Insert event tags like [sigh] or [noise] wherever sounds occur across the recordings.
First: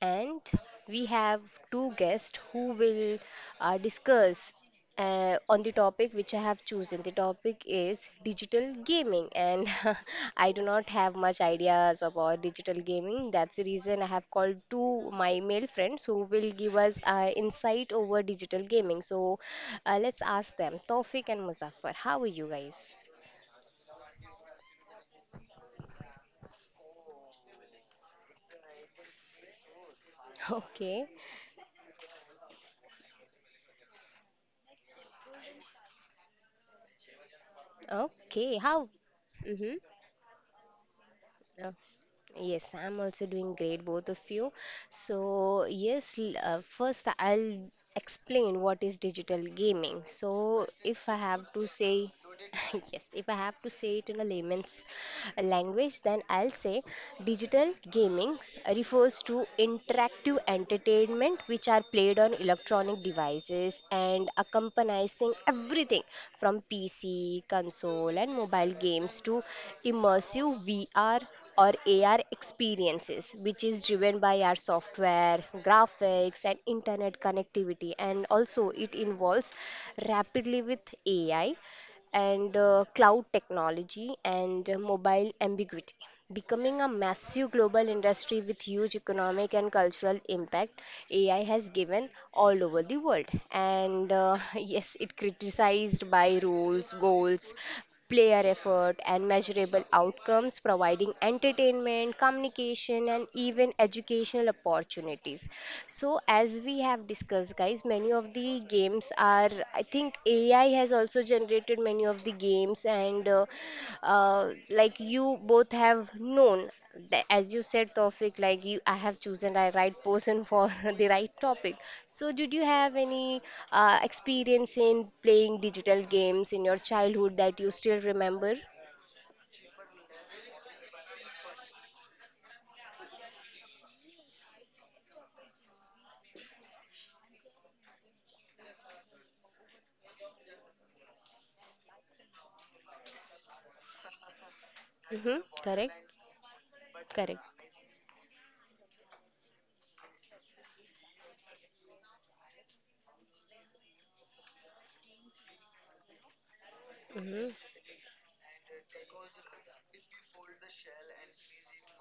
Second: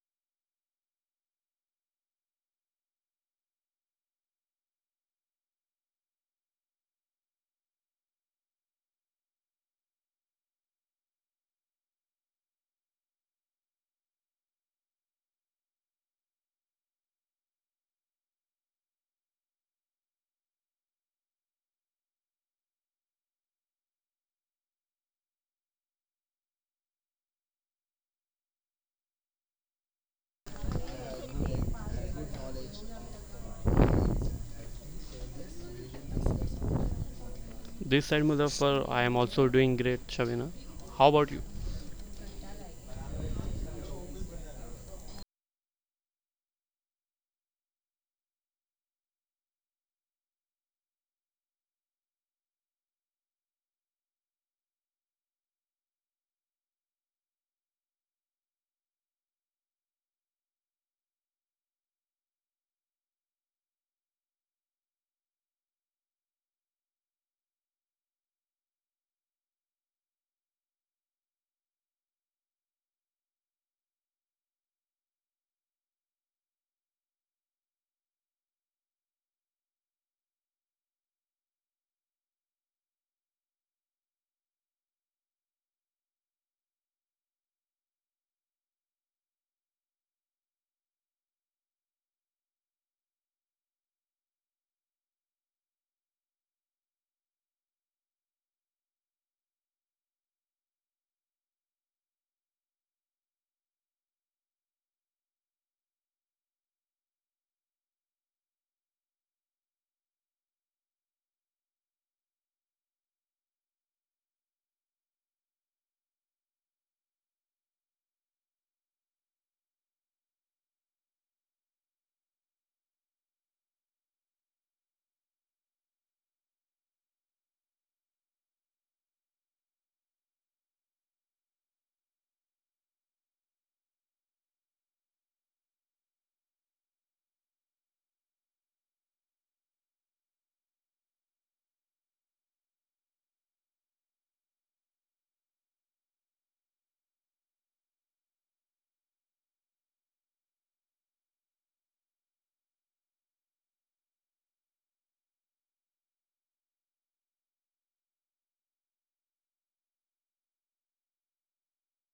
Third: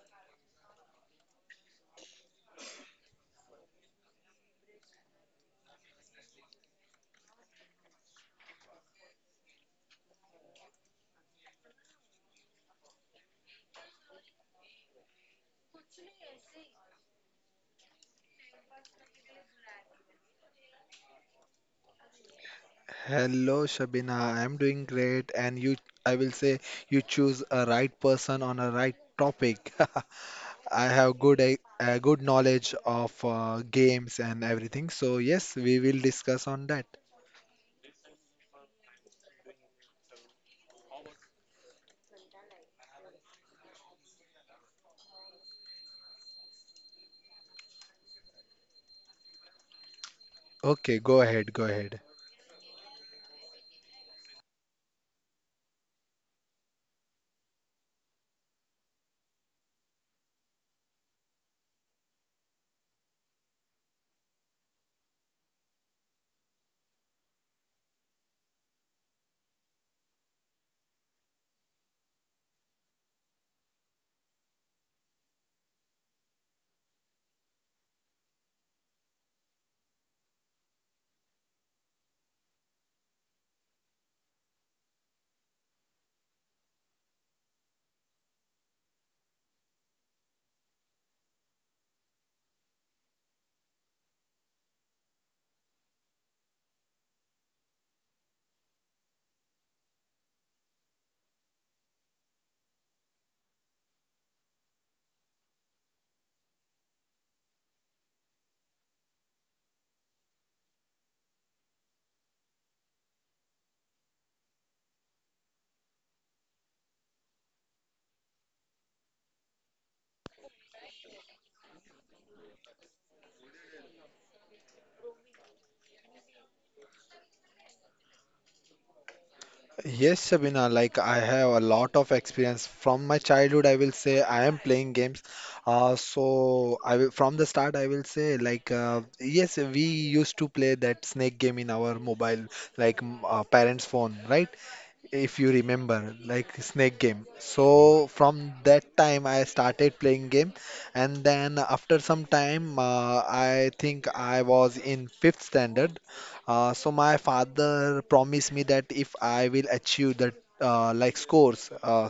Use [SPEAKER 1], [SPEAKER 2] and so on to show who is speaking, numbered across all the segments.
[SPEAKER 1] and we have two guests who will discuss on the topic which I have chosen. The topic is digital gaming, and [laughs] I do not have much ideas about digital gaming. That's the reason I have called two my male friends who will give us insight over digital gaming. So let's ask them, Tawfiq and Muzaffar, how are you guys?
[SPEAKER 2] Hello, Shabina. I'm doing great, and you, I will say you choose a right person on a right topic.
[SPEAKER 1] [laughs]
[SPEAKER 2] [laughs] I
[SPEAKER 1] Okay.
[SPEAKER 2] have good a good knowledge of games and everything. So yes, we will discuss on that.
[SPEAKER 3] This side
[SPEAKER 1] Okay,
[SPEAKER 3] Muzaffar,
[SPEAKER 1] how?
[SPEAKER 3] I am also doing
[SPEAKER 1] Mm-hmm.
[SPEAKER 3] great, Shabina. How about you?
[SPEAKER 1] Oh, yes, I'm also doing great, both of you. So, yes, first I'll explain what is digital gaming. So,
[SPEAKER 2] Okay,
[SPEAKER 1] if
[SPEAKER 2] go
[SPEAKER 1] I
[SPEAKER 2] ahead,
[SPEAKER 1] have
[SPEAKER 2] go
[SPEAKER 1] to
[SPEAKER 2] ahead.
[SPEAKER 1] say, [laughs] yes, if I have to [laughs] say it in a layman's language, then I'll say digital gaming refers to interactive entertainment which are played on electronic devices and accompanying everything from PC, console, and mobile games to immersive VR or AR experiences, which is driven by our software, graphics, and internet connectivity. And also, it involves rapidly with AI and cloud technology and mobile ambiguity, becoming a massive global industry with huge economic and cultural impact AI has given all over the world. And [laughs] yes, it criticized by rules, goals, player effort and measurable outcomes, providing entertainment, communication, and even educational opportunities. So, as we have discussed, guys, many of the games are, I think AI has also generated many of the games, and like you both have known that as you said Tawfiq, like you, I have chosen the right person for [laughs] the right topic. So did you have any experience in playing digital games in your childhood that you still remember?
[SPEAKER 2] Yes, Sabina, like I have a lot of experience from my childhood. I will say I am playing games. So I will, from the start, I will say like yes, we used to play that snake game in our mobile, like parents' phone, right? If you
[SPEAKER 1] Mm-hmm.
[SPEAKER 2] remember,
[SPEAKER 1] Correct.
[SPEAKER 2] like snake game.
[SPEAKER 1] Correct.
[SPEAKER 2] So from that time, I started playing game, and then after some time, I think I was in fifth standard. So my
[SPEAKER 1] Mm-hmm.
[SPEAKER 2] father promised me that if I will achieve that. Like scores,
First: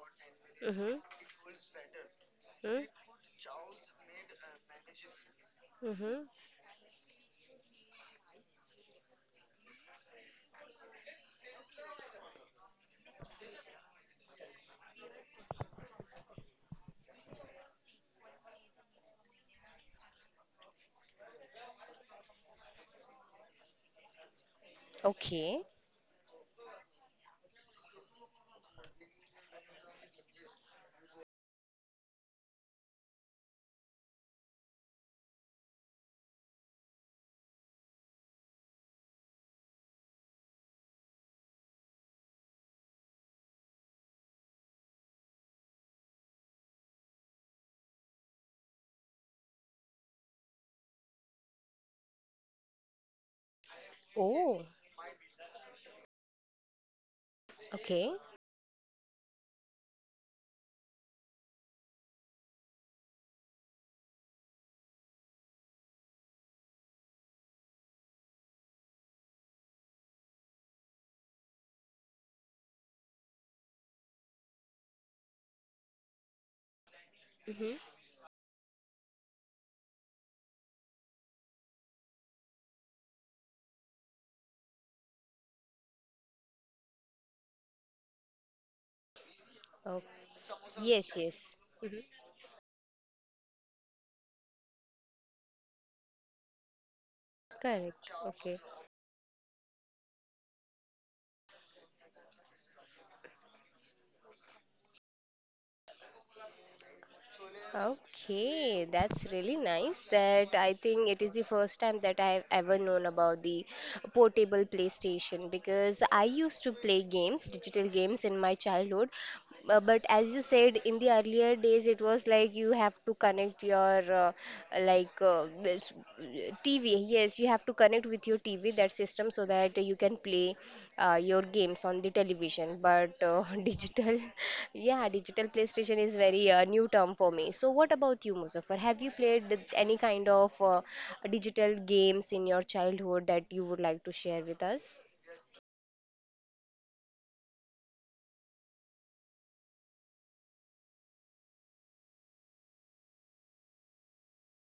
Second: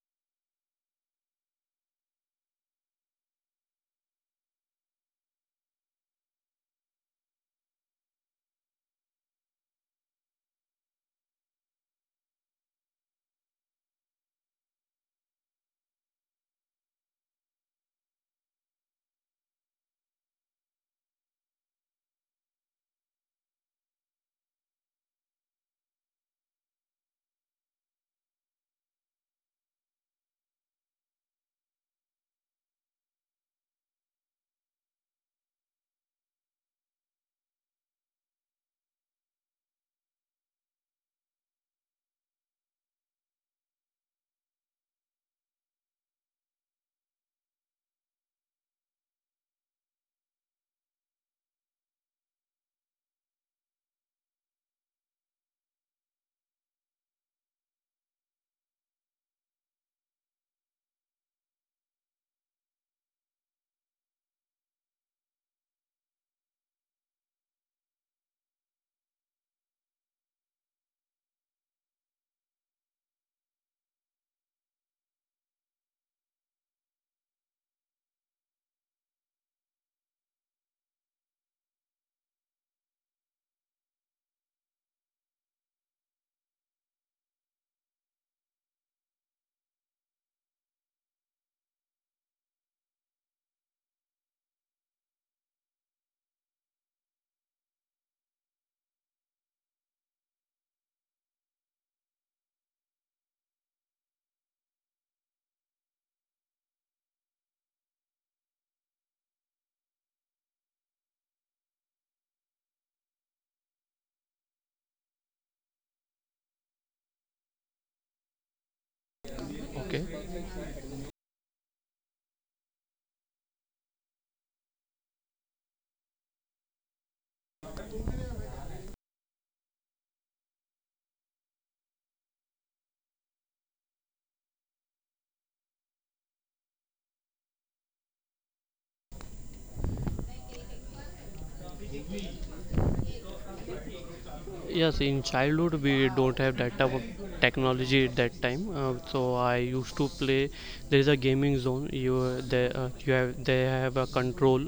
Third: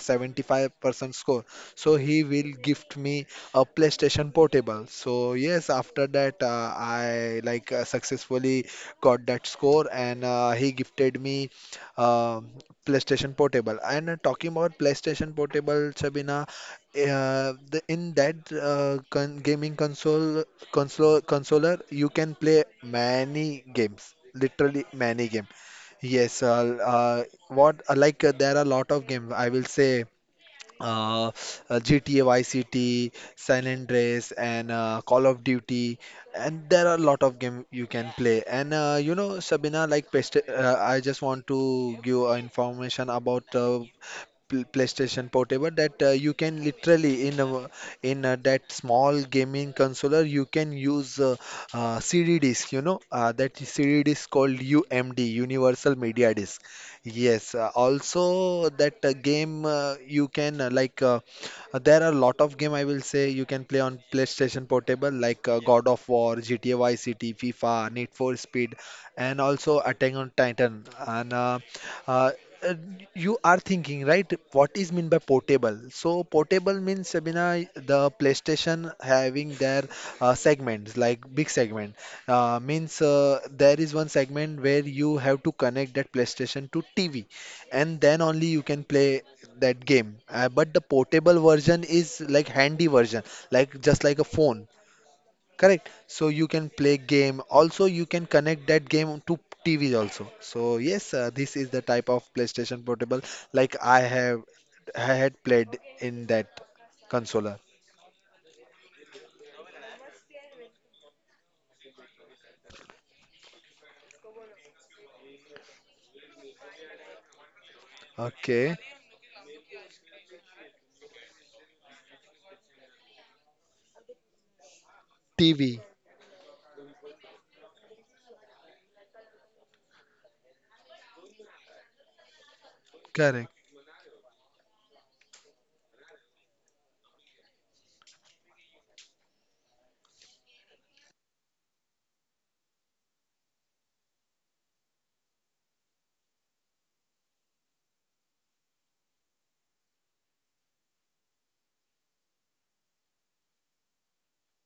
[SPEAKER 1] Mm-hmm.
[SPEAKER 2] 75% score. So he will
[SPEAKER 1] Mm-hmm.
[SPEAKER 2] gift me a PlayStation Portable. So yes, after
[SPEAKER 1] Mm-hmm.
[SPEAKER 2] that I like successfully got that score, and he gifted me. Um PlayStation Portable. And talking about PlayStation Portable, Sabina, in that con gaming consoler, you can play many games. Literally many game.
[SPEAKER 1] Okay.
[SPEAKER 2] Yes, what like there are a lot of games. I will say uh, GTA Vice City, San Andreas, and Call of Duty, and there are a lot of game you can play. And you know, Sabina, like pest I just want to give information about PlayStation Portable that you can literally that small gaming controller you can use CD disc. You know that CD disc called
[SPEAKER 1] Oh.
[SPEAKER 2] UMD Universal Media Disc. Yes.
[SPEAKER 1] Okay.
[SPEAKER 2] Also that game you can there are a lot of game I will say you can play on PlayStation Portable like God of War, GTA Vice City, FIFA, Need for Speed, and also Attack on Titan. And uh, uh, you are thinking, right? What is mean by portable? So portable means Sabina,
[SPEAKER 1] Mm-hmm.
[SPEAKER 2] the PlayStation having their segments, like big segment. Means there is one segment where you have to connect that PlayStation to TV, and then only you can play that game.
[SPEAKER 1] Oh,
[SPEAKER 2] But the
[SPEAKER 1] yes,
[SPEAKER 2] portable
[SPEAKER 1] yes.
[SPEAKER 2] version is
[SPEAKER 1] Mm-hmm.
[SPEAKER 2] like handy version, like just like a phone. Correct. So you can play game. Also, you can
[SPEAKER 1] Correct.
[SPEAKER 2] connect
[SPEAKER 1] Okay.
[SPEAKER 2] that game to TV also. So yes, this is the type of PlayStation Portable like I had played in that consoler.
[SPEAKER 1] Okay, that's really nice. That I think it is the first time that I have ever known about the portable PlayStation, because I used to play games, digital games in my
[SPEAKER 2] Okay.
[SPEAKER 1] childhood.
[SPEAKER 3] Okay.
[SPEAKER 1] But as you said, in the earlier days, it was like you have to connect your like uh,
[SPEAKER 2] TV.
[SPEAKER 1] this, uh, TV. Yes, you have to connect with your TV, that system, so that you can play your games on the television, but
[SPEAKER 2] Correct.
[SPEAKER 1] [laughs] digital, yeah, digital PlayStation is very new term for me. So what about you, Muzaffar, have you played any kind of digital games in your childhood that you would like to share with us?
[SPEAKER 3] Yes, in childhood we don't have that type of technology at that time. So I used to play. There is a gaming zone. You they you have They have a control.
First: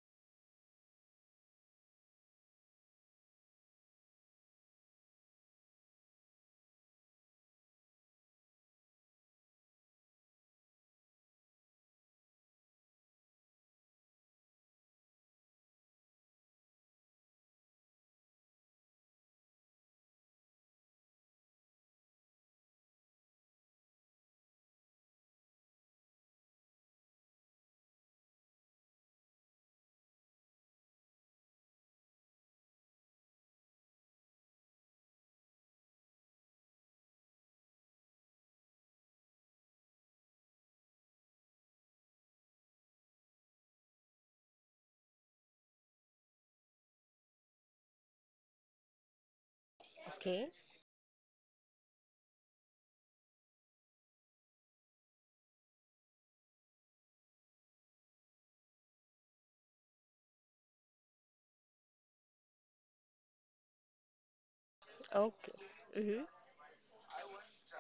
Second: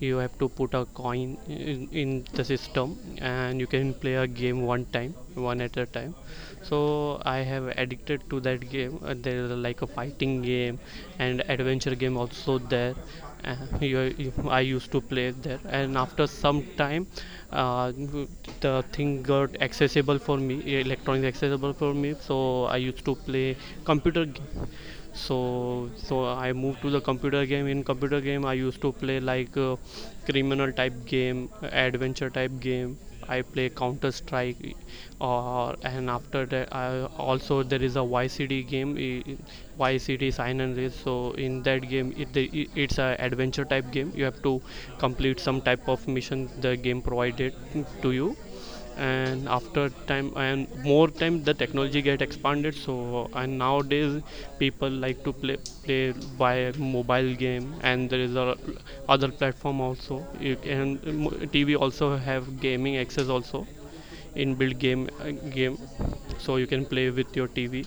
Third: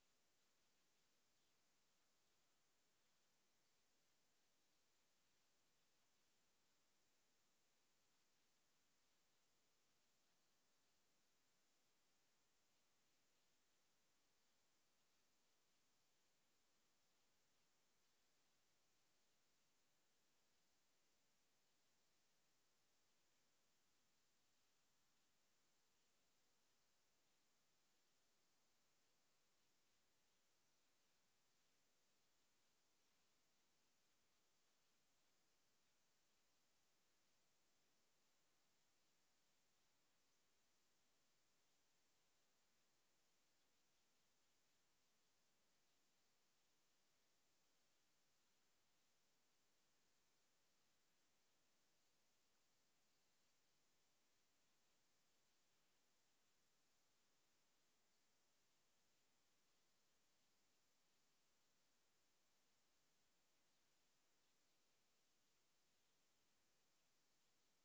[SPEAKER 3] You have to put a coin in the system, and you can play a game one time, one at a time. So I have addicted to that game. There is like a fighting game and adventure game also there. uh, I used to play there, and after some time, uh, the thing got accessible for me, electronics accessible for me. So I used to play computer game. So I moved to the computer game. In computer game, I used to play like criminal type game, adventure type game. I play Counter Strike, or and after that, I also there is a YCD game, YCD Sign and Race. So in that game, it's a adventure type game. You have to complete some type of mission the game provided to you. And after time
[SPEAKER 1] Okay.
[SPEAKER 3] and more time the technology get expanded, so and nowadays people like to play by mobile game, and there is a other platform also you can. TV also have gaming access also, inbuilt game
[SPEAKER 1] Okay.
[SPEAKER 3] game.
[SPEAKER 1] Hmm.
[SPEAKER 3] So you can play with your TV.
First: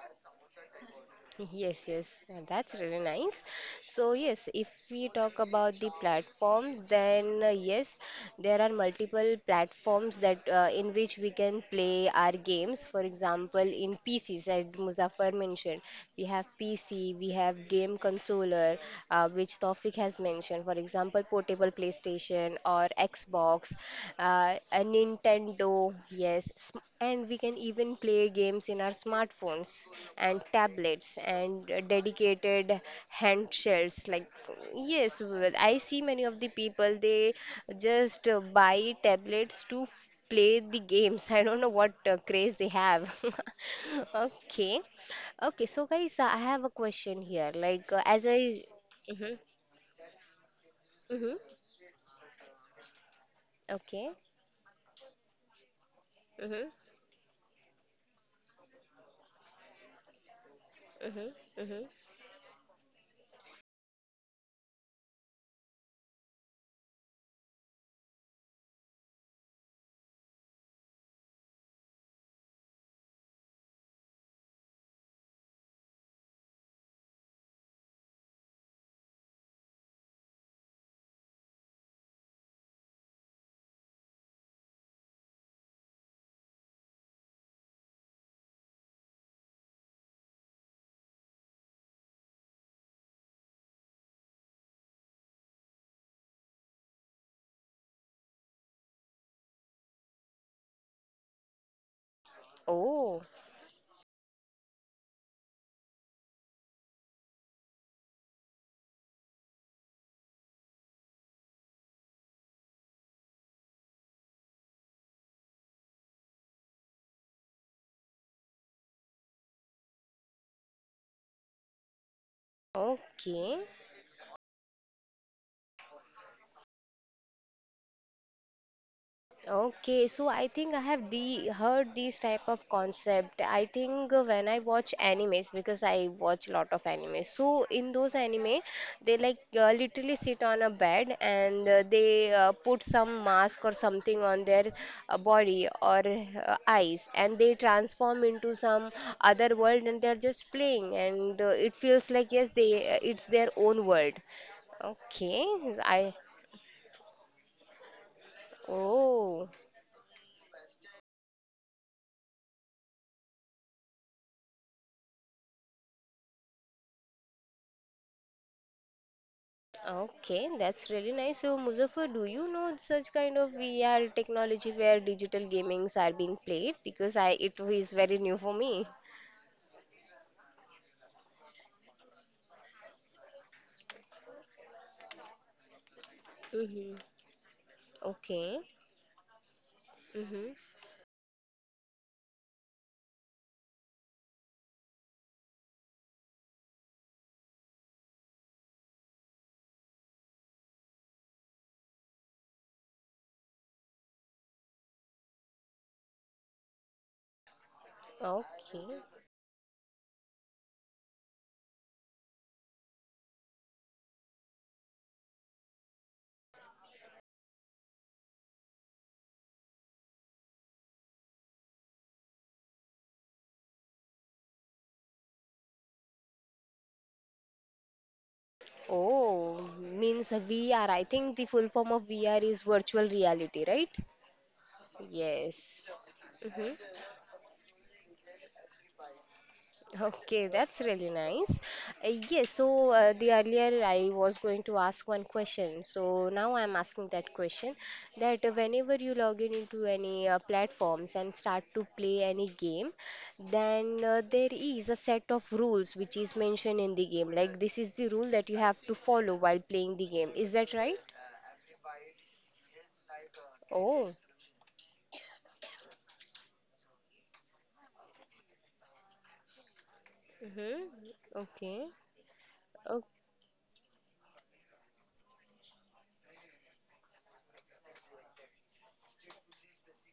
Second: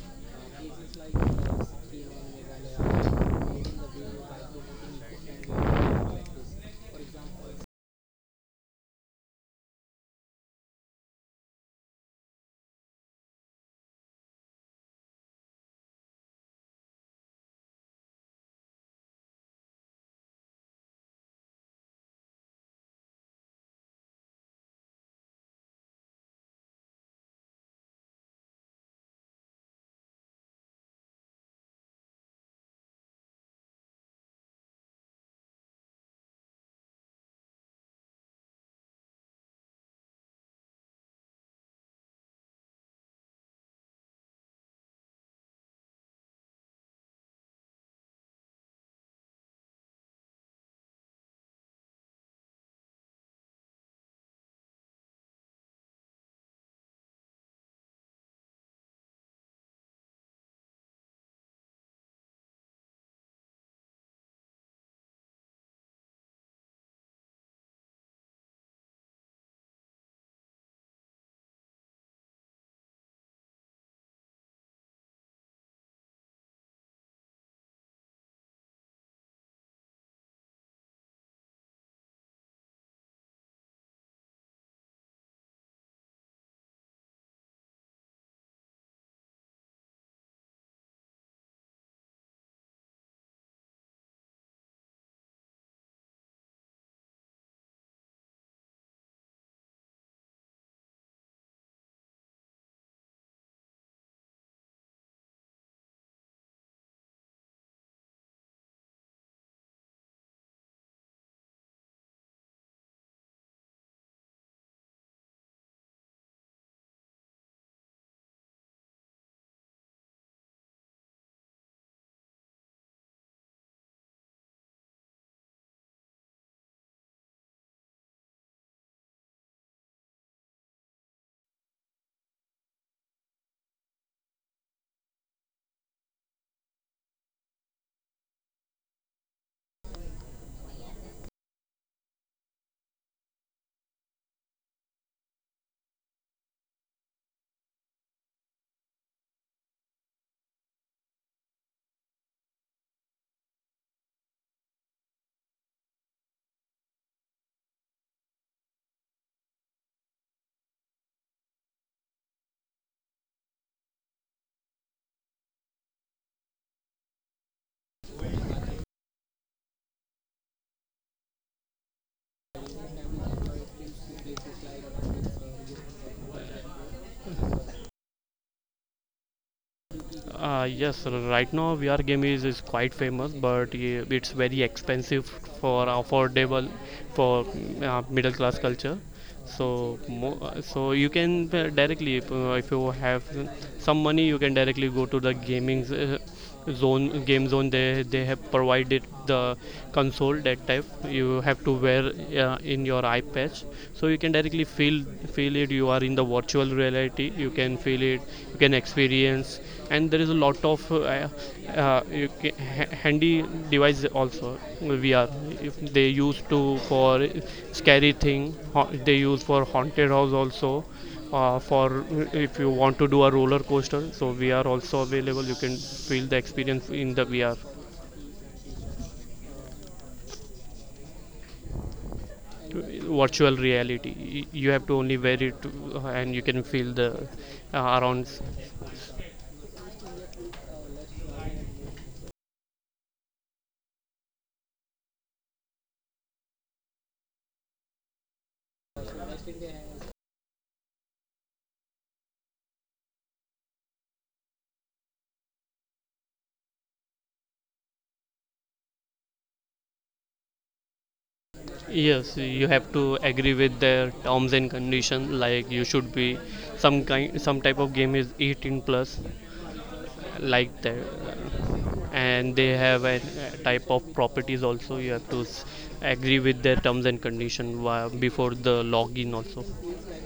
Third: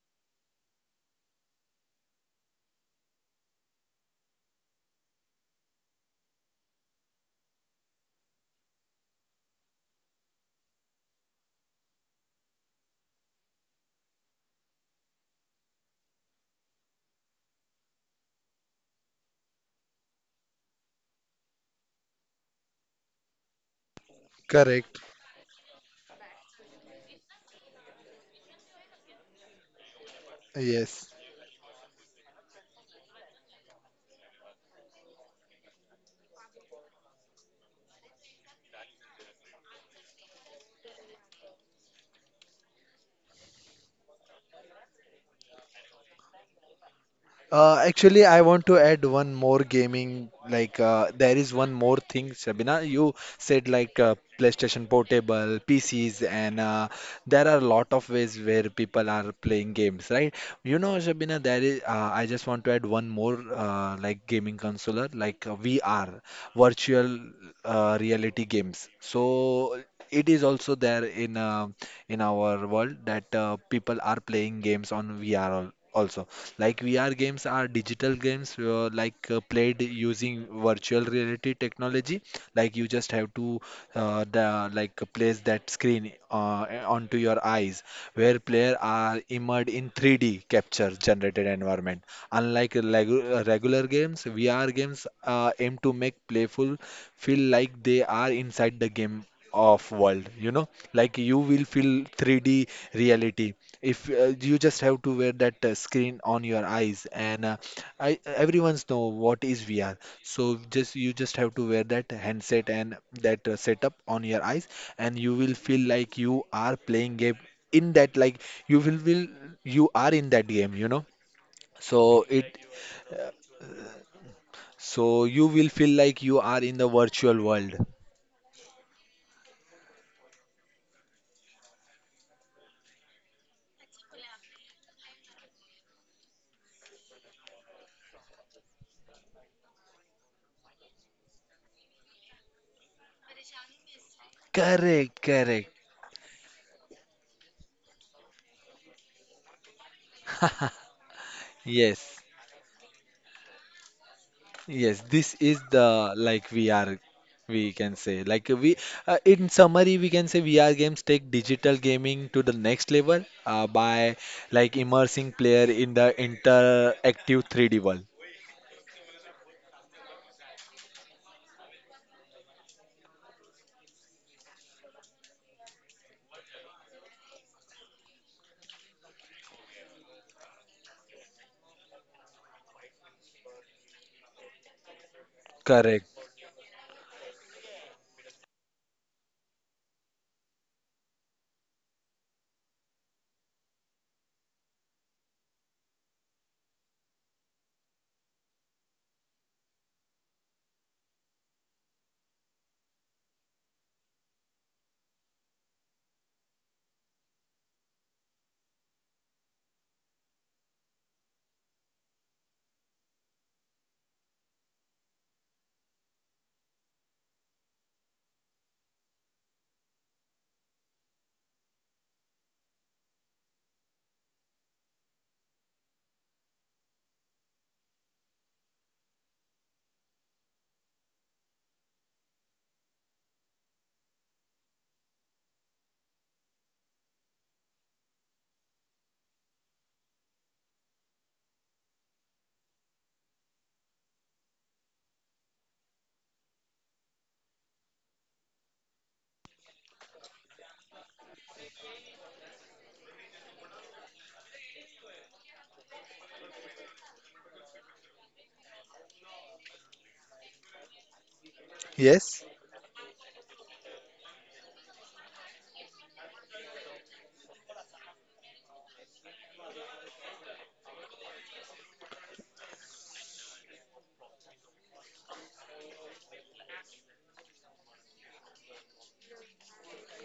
[SPEAKER 1] Yes, yes, that's really nice. So, yes, if we talk about the platforms, then yes, there are multiple platforms that in which we can play our games. For example, in PCs, as Muzaffar mentioned, we have PC, we have game controller, which Tawfiq has mentioned. For example, portable PlayStation or Xbox, and
[SPEAKER 2] Correct.
[SPEAKER 1] Nintendo, yes, and we can even play games in our smartphones and tablets
[SPEAKER 2] Yes.
[SPEAKER 1] and dedicated handshells. Like, yes, well, I see many of the people they just buy tablets to play the games. [laughs] I don't know what craze they have. [laughs] Okay, okay, so guys, I have a question here. Like, as
[SPEAKER 2] Actually,
[SPEAKER 1] I,
[SPEAKER 2] I want to add
[SPEAKER 1] mm-hmm,
[SPEAKER 2] one more gaming. Like,
[SPEAKER 1] hmm,
[SPEAKER 2] there is one more thing, Sabina. You said like
[SPEAKER 1] okay,
[SPEAKER 2] PlayStation Portable, PCs, and
[SPEAKER 1] mm-hmm,
[SPEAKER 2] there are a lot of ways where people are playing games, right? You know,
[SPEAKER 1] mm-hmm,
[SPEAKER 2] Sabina, there is.
[SPEAKER 1] hmm.
[SPEAKER 2] I just want to add one more like gaming console, like VR, virtual reality games. So it is also there in our world that people are playing games on VR also. Like VR games are digital games played using virtual reality technology. Like you just have to the like place that screen onto your eyes, where player are immersed in 3D capture generated environment. Unlike regular games, VR games aim to make playful feel like they are inside the game of world, you know, like you will feel 3D
[SPEAKER 1] Oh,
[SPEAKER 2] reality. If you just have to wear that screen on your eyes and I everyone's know what is VR. So just you just have to wear that handset and that setup on your eyes, and you will feel like you are playing game in that like you will you are in that game, you know. So it uh,
[SPEAKER 1] okay.
[SPEAKER 2] so you will feel like you are in the virtual world.
[SPEAKER 1] Okay, so I think I have the heard these type of concept. I think when I watch animes, because I watch lot of anime. So in those anime, they like literally sit on a bed and they put some mask or something on their
[SPEAKER 2] Correct, correct.
[SPEAKER 1] body or eyes and they transform into some other world and they're just playing and
[SPEAKER 2] [laughs]
[SPEAKER 1] it feels
[SPEAKER 2] Yes.
[SPEAKER 1] like yes they it's their own world.
[SPEAKER 2] Yes, this
[SPEAKER 1] Okay,
[SPEAKER 2] is the
[SPEAKER 1] I,
[SPEAKER 2] like VR, we can say. Like we in
[SPEAKER 1] oh.
[SPEAKER 2] summary we can say VR games take digital gaming to the next level by like immersing player in the interactive 3D world.
[SPEAKER 1] Okay, that's really nice. So, Muzaffar, do you know such kind of VR technology where digital gamings are being played? Because I it is very new for me.
[SPEAKER 3] Yes, right now VR game is quite famous, but yeah, it's very expensive for
[SPEAKER 2] Correct.
[SPEAKER 3] affordable
[SPEAKER 1] Mm-hmm.
[SPEAKER 3] for middle class
[SPEAKER 1] Okay.
[SPEAKER 3] culture. So,
[SPEAKER 1] Mm-hmm.
[SPEAKER 3] so you can directly if you have some money, you can directly go to the gaming zone, game zone. They have provided the console that type you have to wear in your eye patch, so you can directly feel it. You are in the virtual reality, you can feel it, you can
[SPEAKER 1] Okay.
[SPEAKER 3] experience. And there is a lot of you handy device also, VR. If they use to for scary thing, they use for haunted house also, for if you want to do a roller coaster, so VR also available, you can feel the experience in the VR.
[SPEAKER 1] Oh, means a VR. I think the full form of VR is virtual
[SPEAKER 3] Virtual
[SPEAKER 1] reality, right?
[SPEAKER 3] reality, you have to only wear it,
[SPEAKER 1] Yes.
[SPEAKER 3] and you can feel
[SPEAKER 1] Mm-hmm.
[SPEAKER 3] the around.
[SPEAKER 1] Okay, that's really nice. Yes, so the earlier I was going to ask one question. So now I'm asking that question that whenever you log in into any platforms and start to play any game, then there is a set of rules which is mentioned in the game. Like this is the rule that you have to follow while playing the game. Is that right?
[SPEAKER 3] Yes,
[SPEAKER 2] Yes.
[SPEAKER 3] you have to agree with their
[SPEAKER 1] Oh.
[SPEAKER 3] terms and condition. Like you should be some kind, some type of game is 18 plus, like
[SPEAKER 1] Mm-hmm.
[SPEAKER 3] that.
[SPEAKER 1] Okay.
[SPEAKER 3] And they have
[SPEAKER 1] O-
[SPEAKER 3] a type of properties also, you have to agree with their terms and condition, before the login also.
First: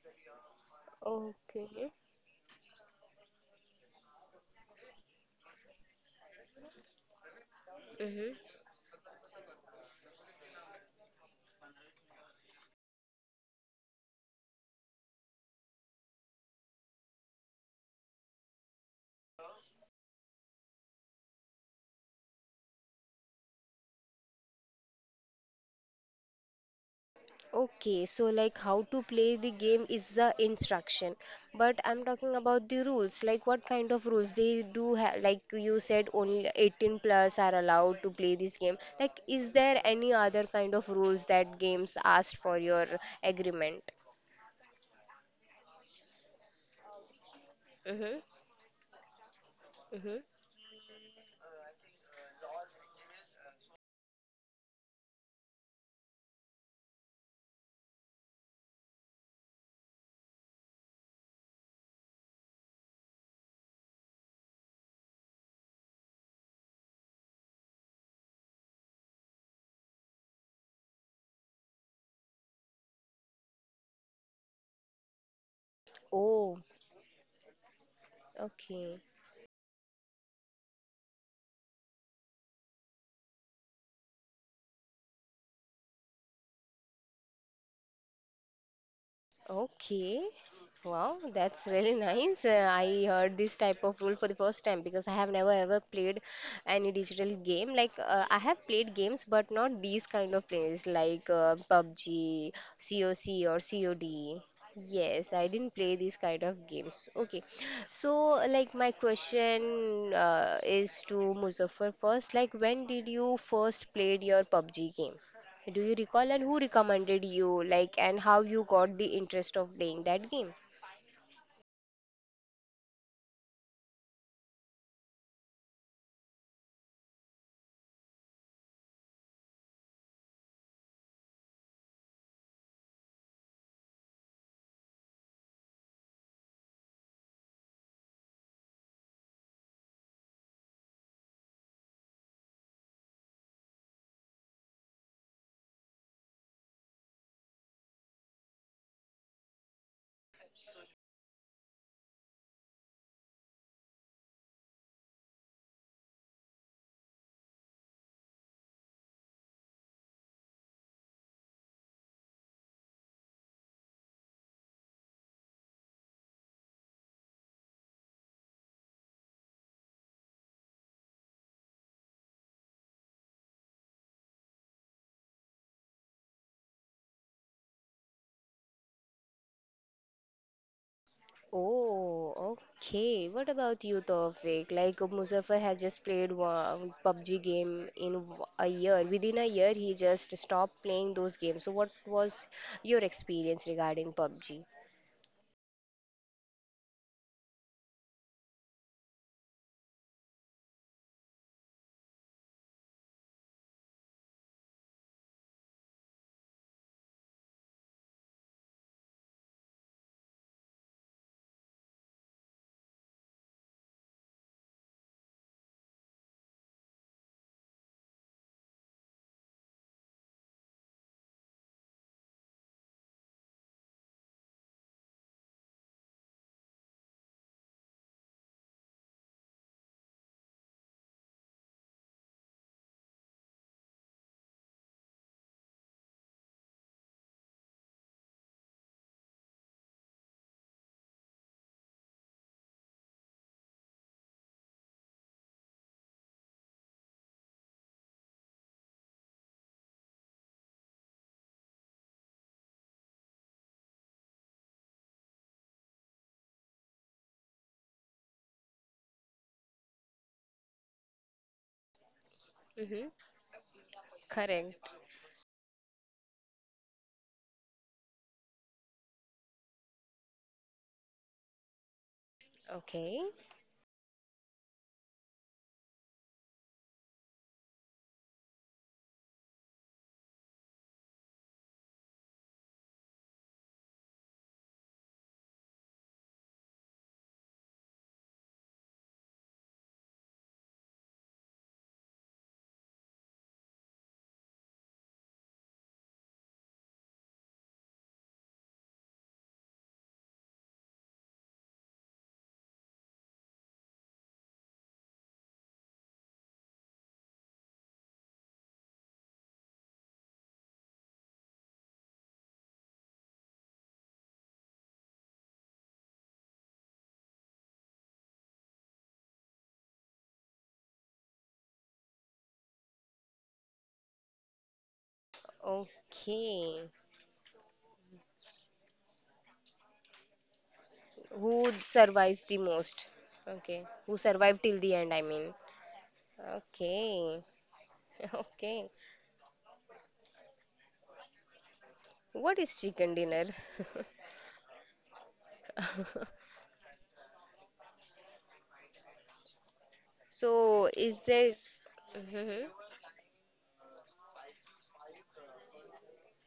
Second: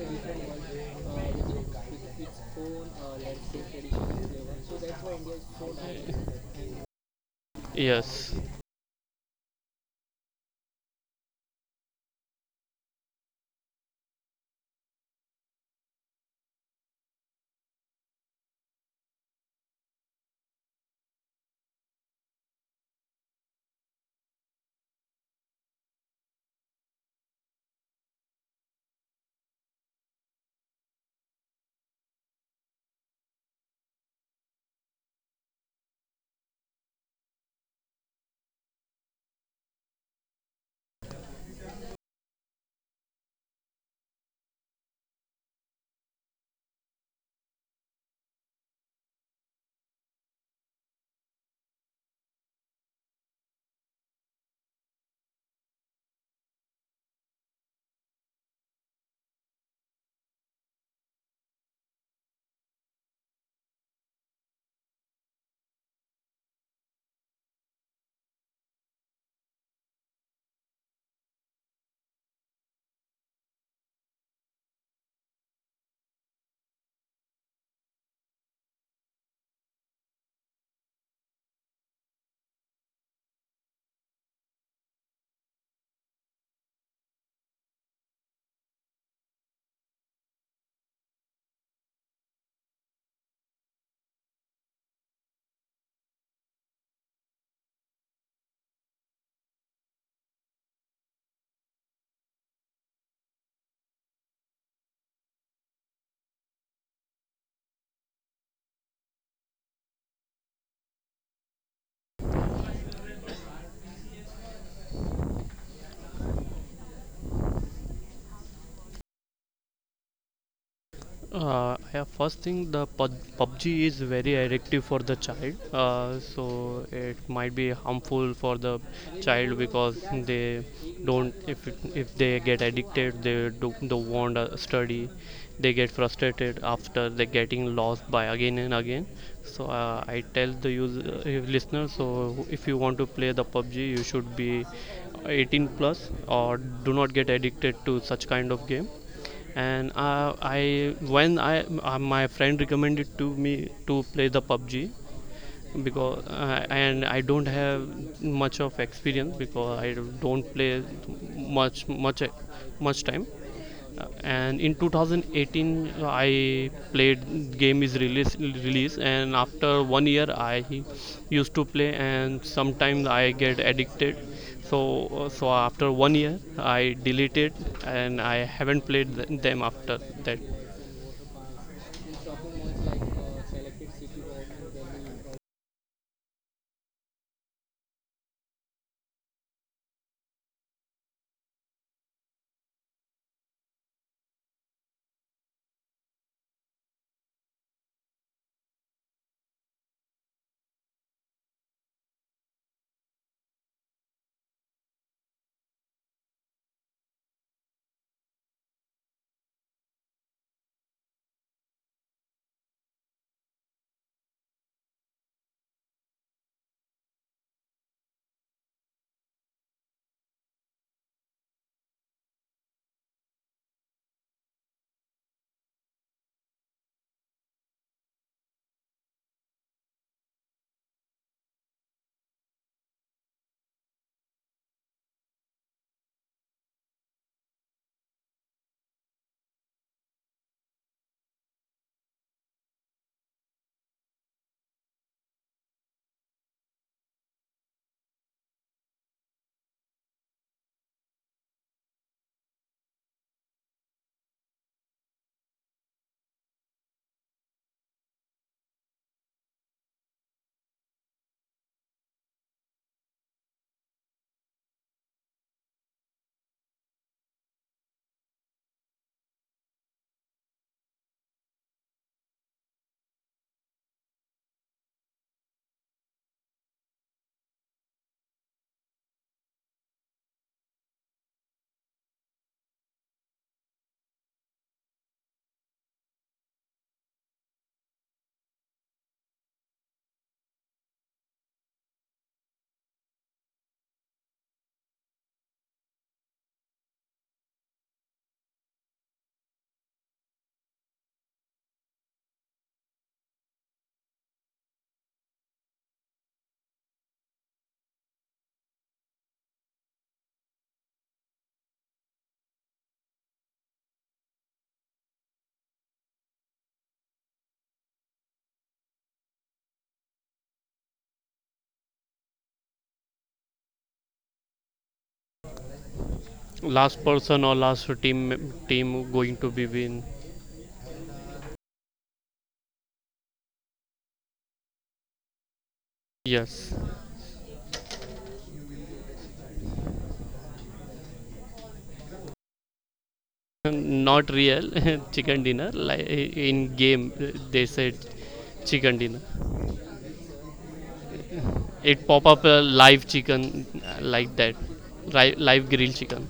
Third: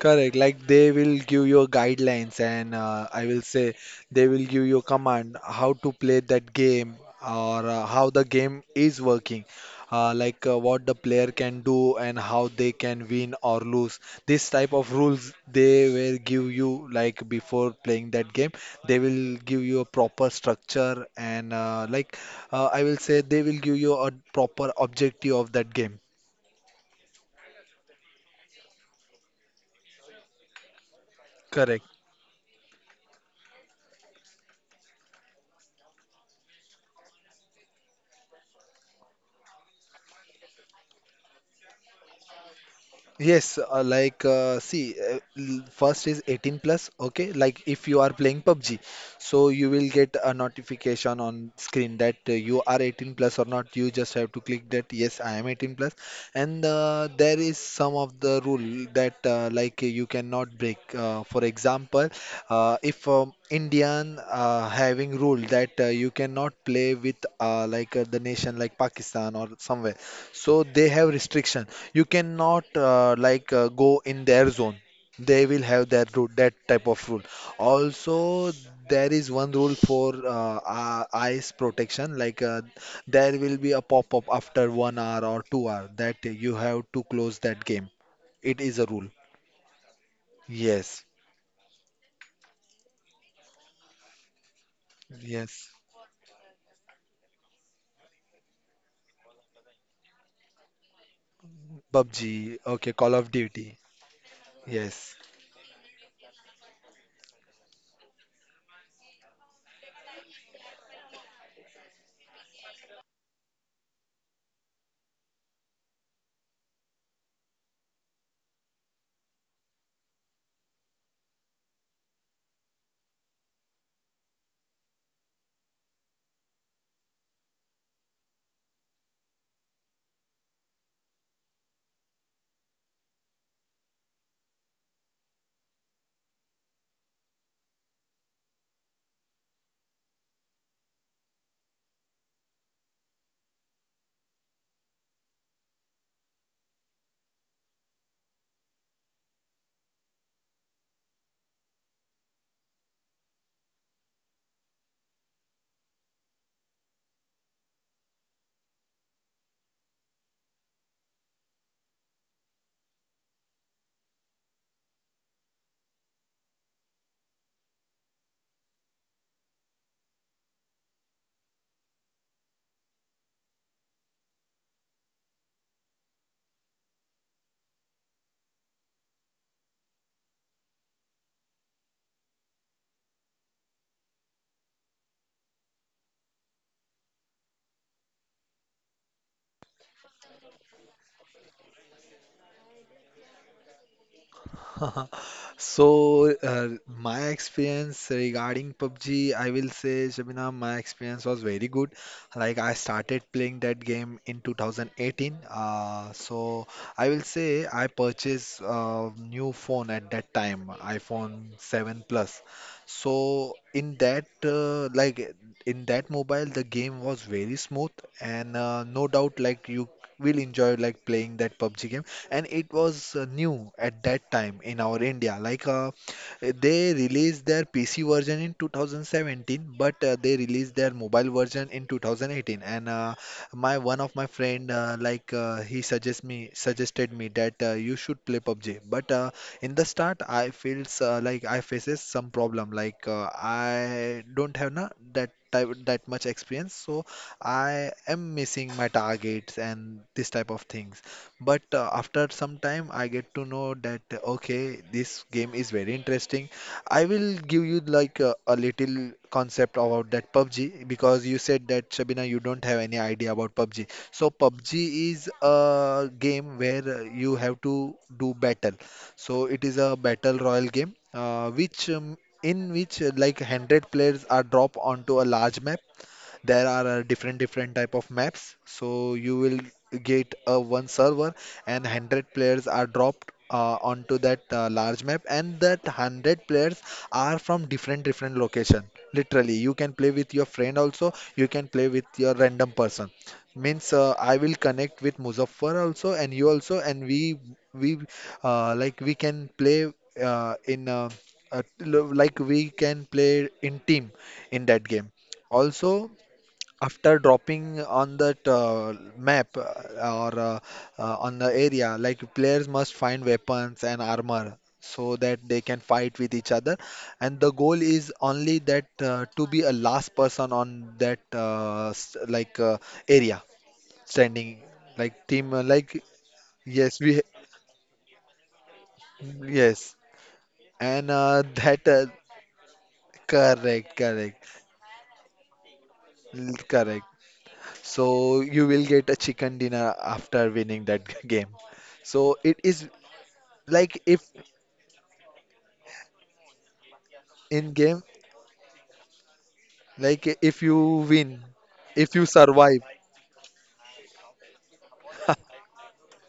[SPEAKER 2] Correct. Like they will give you
[SPEAKER 1] okay.
[SPEAKER 2] guidelines, and I will say they will give you command how to play that game or how the
[SPEAKER 1] Mm-hmm.
[SPEAKER 3] Yes,
[SPEAKER 2] game is working, what the player can do and how they can win or lose. This type of rules they will give you like before playing that game. They will give you a proper structure and I will say they will give you a proper objective of that game.
[SPEAKER 1] Okay, so like how to play the game is the instruction, but
[SPEAKER 2] Correct.
[SPEAKER 1] I'm talking about the rules. Like what kind of rules they do have? Like you said, only 18 plus are allowed to play this game. Like, is there any other kind of rules that games asked for your
[SPEAKER 2] Yes,
[SPEAKER 1] agreement?
[SPEAKER 2] see, first is 18 plus, okay? Like if you
[SPEAKER 1] Mm-hmm.
[SPEAKER 2] are playing PUBG, so you will
[SPEAKER 1] Mm-hmm.
[SPEAKER 2] get a notification on screen that you are 18 plus or not. You just have to click that yes, I am 18 plus, and there is some of the rule that like you cannot break. For example, if Indian having rule that you cannot play with the nation like Pakistan or somewhere. So they have restriction. You cannot go in their zone. They will have that rule,
[SPEAKER 1] Oh,
[SPEAKER 2] that type of rule. Also,
[SPEAKER 1] okay.
[SPEAKER 2] there is one rule for eyes protection. Like there will be a pop-up after 1 hour or 2 hour that you have to close that game. It is a rule.
[SPEAKER 1] Okay. Wow,
[SPEAKER 2] Yes,
[SPEAKER 1] that's really [laughs] nice. I heard this type of rule for the first time because I have never ever
[SPEAKER 2] yes.
[SPEAKER 1] played any digital game. Like I have played games, but not these kind of plays like
[SPEAKER 2] PUBG.
[SPEAKER 1] PUBG,
[SPEAKER 2] Okay, Call
[SPEAKER 1] COC
[SPEAKER 2] of
[SPEAKER 1] or
[SPEAKER 2] Duty.
[SPEAKER 1] COD.
[SPEAKER 2] Yes.
[SPEAKER 1] Yes, I didn't play these kind of games. Okay, so like my question is to Muzaffar first. Like when did you first played your PUBG game? Do you recall and who recommended you, like, and how you got the interest of playing that game?
[SPEAKER 3] yeah, first thing the PUBG is very addictive for the child, so it might be harmful for the child because they don't, if if they get addicted they do, don't want to study, they get frustrated after they getting lost by again and again. So I tell the user, listener, so if you want to play the PUBG, you should be 18 plus or do not get addicted to such kind of game. And I when I My friend recommended to me to play the PUBG because and I don't have much of experience because I don't play much much much time. And in 2018, I played game is release, and after 1 year, I used to play, and sometimes I get addicted. So so after 1 year, I deleted, and I haven't played them after that.
[SPEAKER 1] Oh, okay. What about you, Tawfiq? Like, Muzaffar has just played one PUBG game in a year. Within a year, he just stopped playing those games. So, what was your experience regarding PUBG?
[SPEAKER 2] [laughs] So, my experience regarding PUBG, I will say, Shabina, my experience was very good. Like, I started playing that game in 2018. So, I will say I purchased a new phone at that time, iPhone 7 Plus. So, in that, like, in that mobile, the game was very smooth, and no doubt, like, you we'll enjoy like playing that PUBG game. And it was new at that time in our India. Like they released their PC version in 2017, but they released their mobile version in 2018. And my one of my friend like he suggest me suggested me that you should play PUBG. But in the start, I feels like I faces some problem. Like I don't have na that type that much experience, so I am missing my targets and this type of things. But after some time, I get to know that okay, this game is very interesting. I will give you like a little concept about that PUBG because you said that Shabina, you don't have
[SPEAKER 1] Mm-hmm.
[SPEAKER 2] any idea about PUBG. So
[SPEAKER 1] Correct.
[SPEAKER 2] PUBG is a game where you have to do battle. So it is a battle royal game, which in which
[SPEAKER 1] Okay.
[SPEAKER 2] like 100 players are dropped onto a large map. There are different different type of maps, so you will get a one server and 100 players are dropped onto that large map, and that 100 players are from different different location. Literally you can play with your friend also, you can play with your random person. Means I will connect with Muzaffar also and you also, and we we can play uh, in uh, like we can play in team in that game also. After dropping on that map or on the area, like players must find weapons and armor so that they can fight with each other. And the goal is only that to be a last person on that area standing, like team,
[SPEAKER 1] Okay.
[SPEAKER 2] yes,
[SPEAKER 3] Last person or last team going to be
[SPEAKER 2] yes,
[SPEAKER 3] win.
[SPEAKER 2] and [laughs]
[SPEAKER 1] Who
[SPEAKER 2] that
[SPEAKER 1] survives the most? Okay.
[SPEAKER 2] correct,
[SPEAKER 1] Who
[SPEAKER 2] correct,
[SPEAKER 1] survived till the end, I mean.
[SPEAKER 3] Yes.
[SPEAKER 2] correct.
[SPEAKER 1] Okay. [laughs]
[SPEAKER 2] So you
[SPEAKER 1] Okay.
[SPEAKER 2] will get a chicken dinner after winning that [laughs] game. So
[SPEAKER 1] What
[SPEAKER 2] it
[SPEAKER 1] is
[SPEAKER 2] is
[SPEAKER 1] chicken dinner?
[SPEAKER 2] like if
[SPEAKER 3] Not real [laughs] chicken dinner. Like
[SPEAKER 1] [laughs]
[SPEAKER 3] in game, they
[SPEAKER 2] in
[SPEAKER 3] said
[SPEAKER 2] game,
[SPEAKER 3] chicken dinner.
[SPEAKER 2] like if
[SPEAKER 1] So,
[SPEAKER 2] you
[SPEAKER 1] is there.
[SPEAKER 2] win,
[SPEAKER 3] It
[SPEAKER 2] if
[SPEAKER 3] pop
[SPEAKER 2] you
[SPEAKER 3] up
[SPEAKER 1] Mhm.
[SPEAKER 3] a
[SPEAKER 2] survive,
[SPEAKER 3] live chicken like that, live grilled chicken.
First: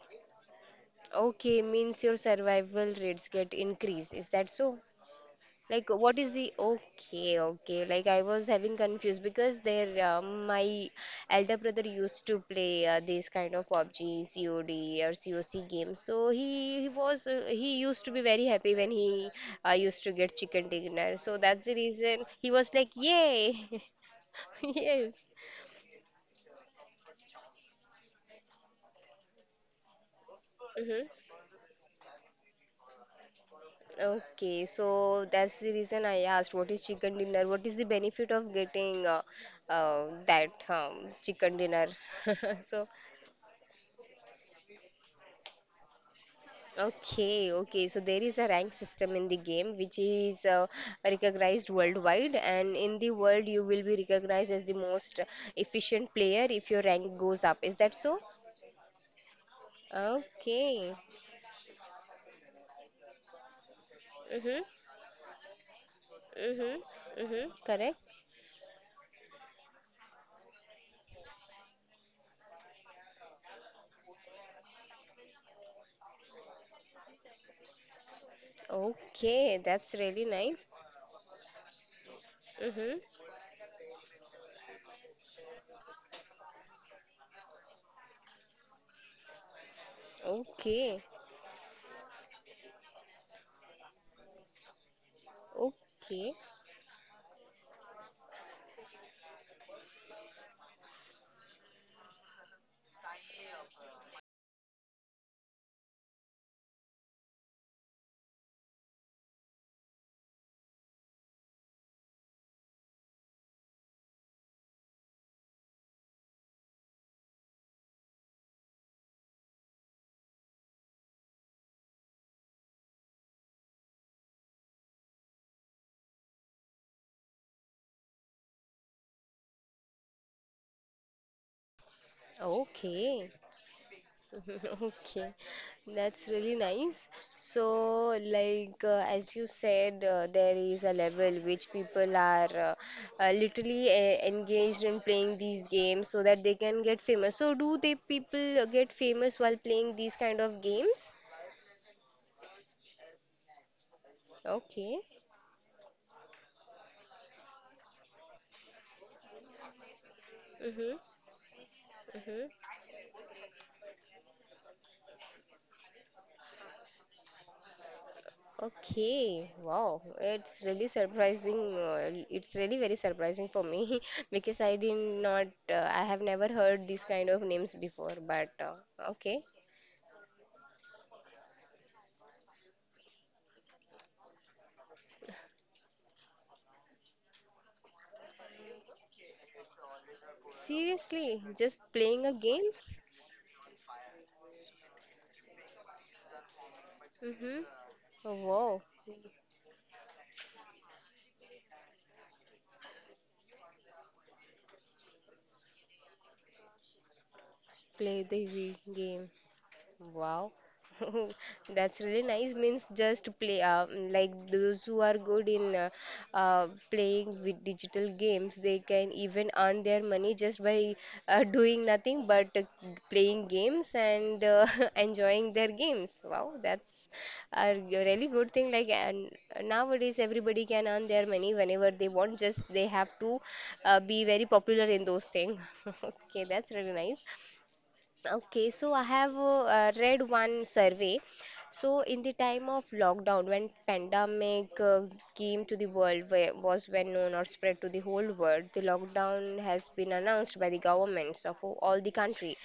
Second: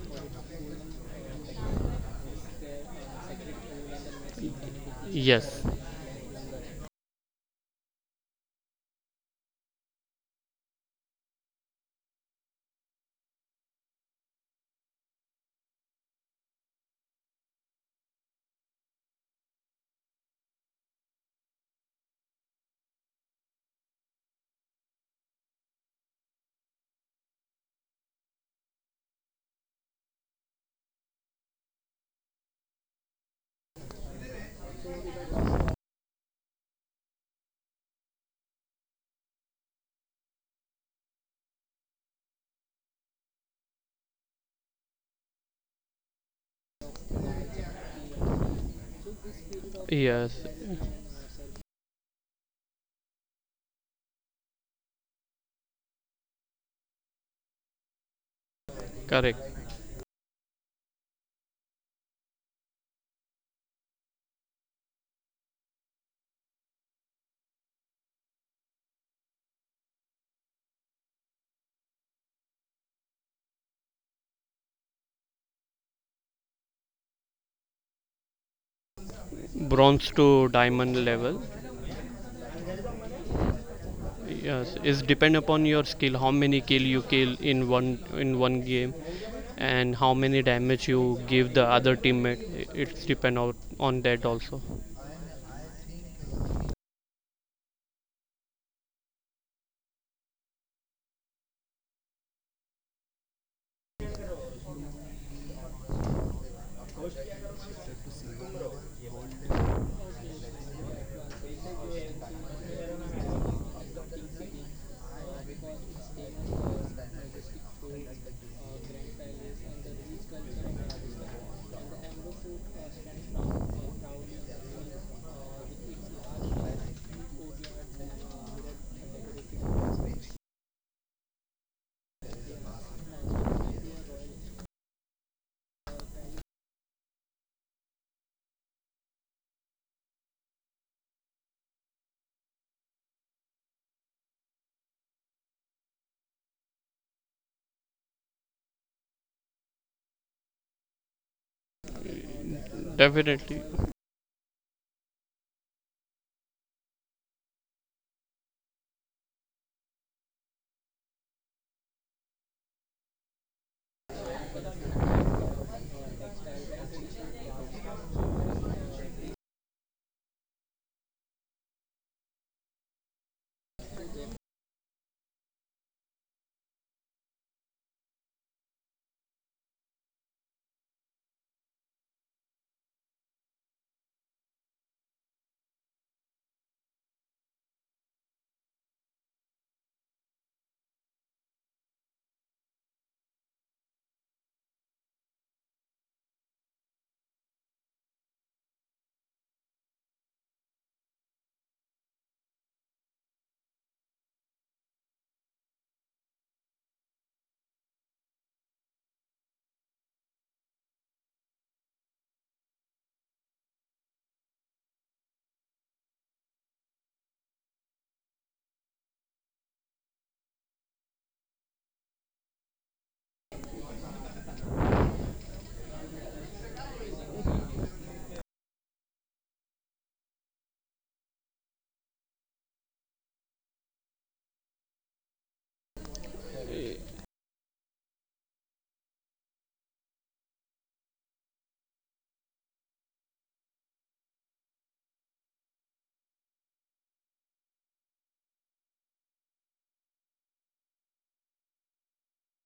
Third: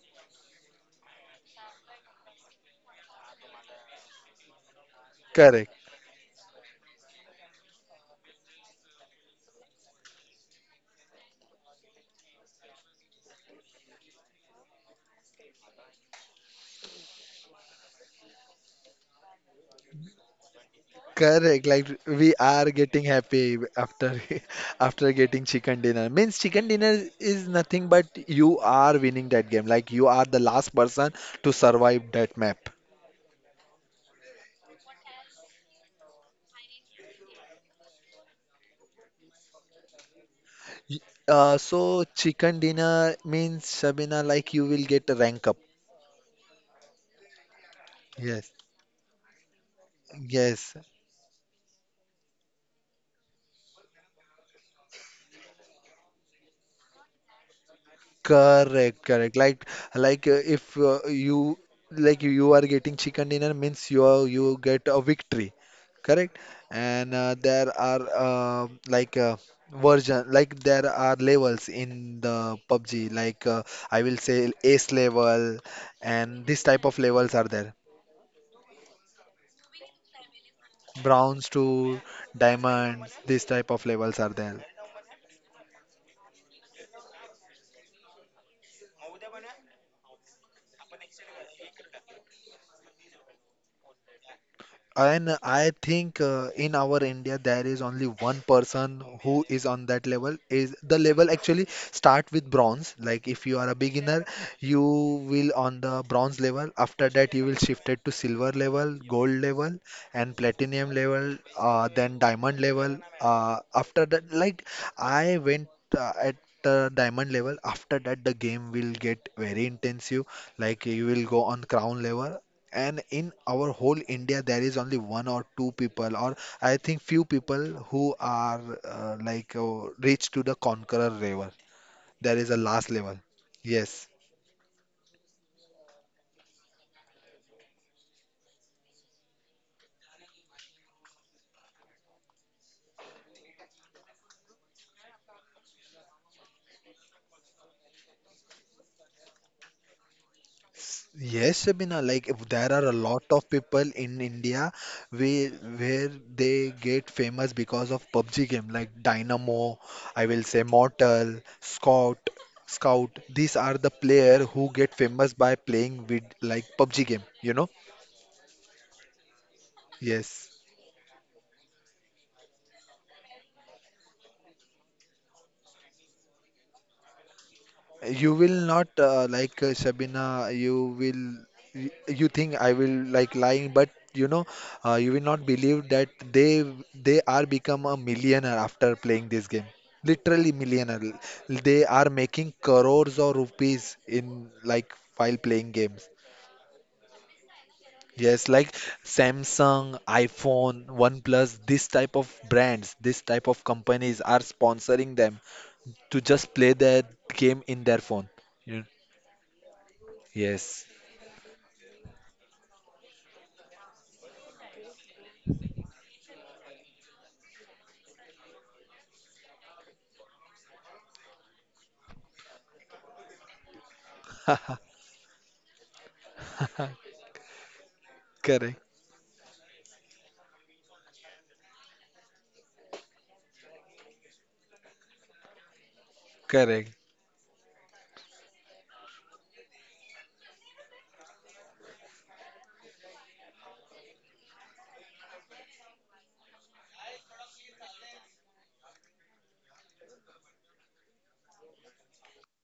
[SPEAKER 1] Okay, means your survival rates get increased. Is that so?
[SPEAKER 3] Yes,
[SPEAKER 2] correct,
[SPEAKER 1] Like, what is the. Okay, okay. Like, I was having confused because there, my elder brother used to play this kind of PUBG, COD, or COC games. So, he was. He used to be very happy when he used to get chicken dinner. So,
[SPEAKER 2] correct.
[SPEAKER 1] that's the
[SPEAKER 2] Like
[SPEAKER 1] reason
[SPEAKER 2] we
[SPEAKER 1] he
[SPEAKER 2] are
[SPEAKER 1] was like,
[SPEAKER 2] getting happy
[SPEAKER 1] Yay! [laughs]
[SPEAKER 2] after [laughs] after
[SPEAKER 1] Yes.
[SPEAKER 2] getting chicken dinner. Means chicken dinner is nothing but you are winning that game. Like you are the last person to survive that map.
[SPEAKER 1] Okay, so that's the reason I asked what is chicken dinner? What is the benefit of getting that
[SPEAKER 2] Y-
[SPEAKER 1] chicken
[SPEAKER 2] So
[SPEAKER 1] dinner?
[SPEAKER 2] chicken
[SPEAKER 1] [laughs] So,
[SPEAKER 2] dinner means Shabina, like you will get a rank up.
[SPEAKER 1] okay, okay. So there
[SPEAKER 2] Yes,
[SPEAKER 1] is a rank system in the game which
[SPEAKER 3] yes,
[SPEAKER 1] is
[SPEAKER 2] yes.
[SPEAKER 1] recognized worldwide, and in the world you will be recognized as the most efficient player if your rank goes up. Is that so?
[SPEAKER 2] Correct, correct.
[SPEAKER 3] correct.
[SPEAKER 2] Like if
[SPEAKER 1] Okay.
[SPEAKER 2] you like you are getting chicken dinner means you
[SPEAKER 1] Mm-hmm.
[SPEAKER 2] get a victory, correct?
[SPEAKER 1] Mm-hmm.
[SPEAKER 2] And
[SPEAKER 1] Mm-hmm.
[SPEAKER 2] there
[SPEAKER 1] Correct.
[SPEAKER 2] are like version like there are levels in the PUBG. Like I will say ace level, and this type of levels are there.
[SPEAKER 1] Okay, that's
[SPEAKER 3] Bronze
[SPEAKER 1] really
[SPEAKER 3] to
[SPEAKER 1] nice.
[SPEAKER 3] diamond level.
[SPEAKER 2] Bronze to diamonds,
[SPEAKER 1] Mm-hmm.
[SPEAKER 2] this type of levels are there.
[SPEAKER 3] Yes, it's depend upon your skill. How many kill you kill in one game, and how many damage you
[SPEAKER 1] Okay.
[SPEAKER 3] give the other teammate. It's depend out on that also.
[SPEAKER 2] And I think
[SPEAKER 1] Okay,
[SPEAKER 2] in our India there is only one person who is on that level. Is the level actually start with bronze? Like if you are a beginner, you will on the bronze level. After that, you will shifted to silver level, gold level, and platinum level. Then diamond level. After that, like I went at the diamond level. After that, the game will get very intensive. Like you will go on crown level, and in our whole India there is only one or two people, or I think few people who are reach to the conqueror level. There is a last level.
[SPEAKER 1] okay,
[SPEAKER 2] Yes.
[SPEAKER 1] [laughs] okay. That's really nice. So, like, as you said, there is a level which people are literally engaged in playing these games so that they can get famous. So, do they people get famous while playing these kind of games?
[SPEAKER 2] Yes, Shabina, like if there are a lot of
[SPEAKER 3] Definitely,
[SPEAKER 2] people in India
[SPEAKER 1] Okay.
[SPEAKER 2] where they get famous because of PUBG game like Dynamo, I will say
[SPEAKER 1] Mm-hmm.
[SPEAKER 2] Mortal,
[SPEAKER 1] Mm-hmm.
[SPEAKER 2] Scout. These are the player who get famous by playing with like PUBG game, you know?
[SPEAKER 1] Okay, wow,
[SPEAKER 2] Yes.
[SPEAKER 1] it's really surprising. It's really very surprising for me [laughs] because I did not, I have never heard these kind of names before.
[SPEAKER 2] You
[SPEAKER 1] But
[SPEAKER 2] will not
[SPEAKER 1] okay,
[SPEAKER 2] Sabina, you you think I will like lying, but you know you will not believe that they are become a millionaire after playing this game. Literally millionaire.
[SPEAKER 1] seriously, just
[SPEAKER 2] They are
[SPEAKER 1] playing a
[SPEAKER 2] making
[SPEAKER 1] games?
[SPEAKER 2] crores of rupees in like while playing games.
[SPEAKER 1] Mm-hmm. Oh,
[SPEAKER 2] Yes, like
[SPEAKER 1] wow,
[SPEAKER 2] Samsung, iPhone, OnePlus, this type of brands, this type of companies are sponsoring them to just play their game in their
[SPEAKER 1] play
[SPEAKER 2] phone.
[SPEAKER 1] the Wii game.
[SPEAKER 2] Yes.
[SPEAKER 1] Oh, that's really nice. Means just play, like those who are good in playing with digital games, they can even earn their money just by doing nothing but playing games and [laughs] enjoying their games. Wow,
[SPEAKER 2] [laughs]
[SPEAKER 1] that's a really good thing.
[SPEAKER 2] Correct,
[SPEAKER 1] Like, and nowadays everybody can earn their money whenever they want. Just they have to be very popular in those things. [laughs] Okay, that's
[SPEAKER 2] correct,
[SPEAKER 1] really nice. Okay, so I have read one survey. So in the time of lockdown, when pandemic came to the world, where was well known or spread to the whole world, the lockdown has been announced by the governments of all the country.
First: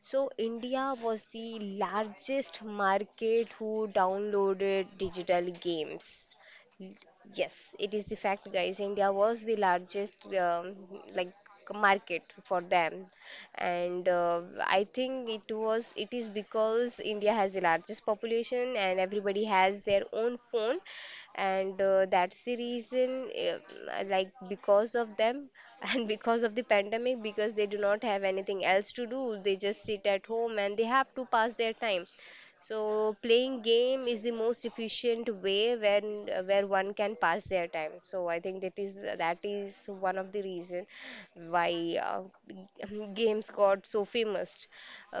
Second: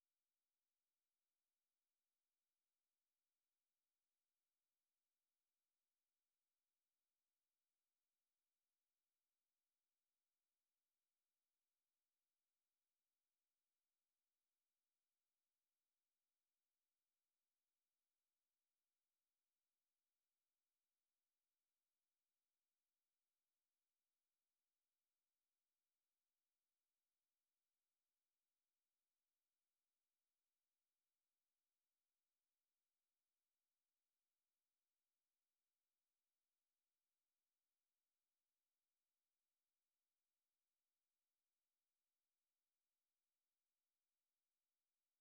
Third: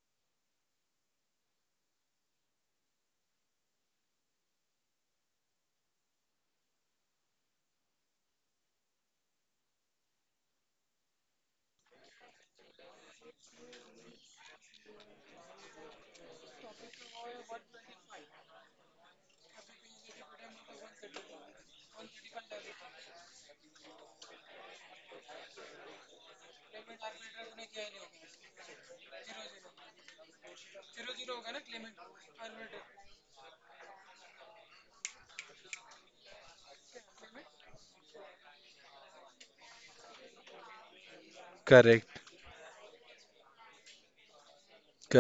[SPEAKER 1] So India was the largest market who downloaded digital games. Yes, it is the fact, guys. India was the largest like market for them and I think it was it is because India has the largest population and everybody has their own phone, and that's the reason like because of them [laughs] and because of the pandemic, because they do not have anything else to do, they just sit at home and they have to pass their time. So playing game is the most efficient way when where one can pass their time. So I think that is one of the reason why
[SPEAKER 2] correct,
[SPEAKER 1] [laughs] games got so famous.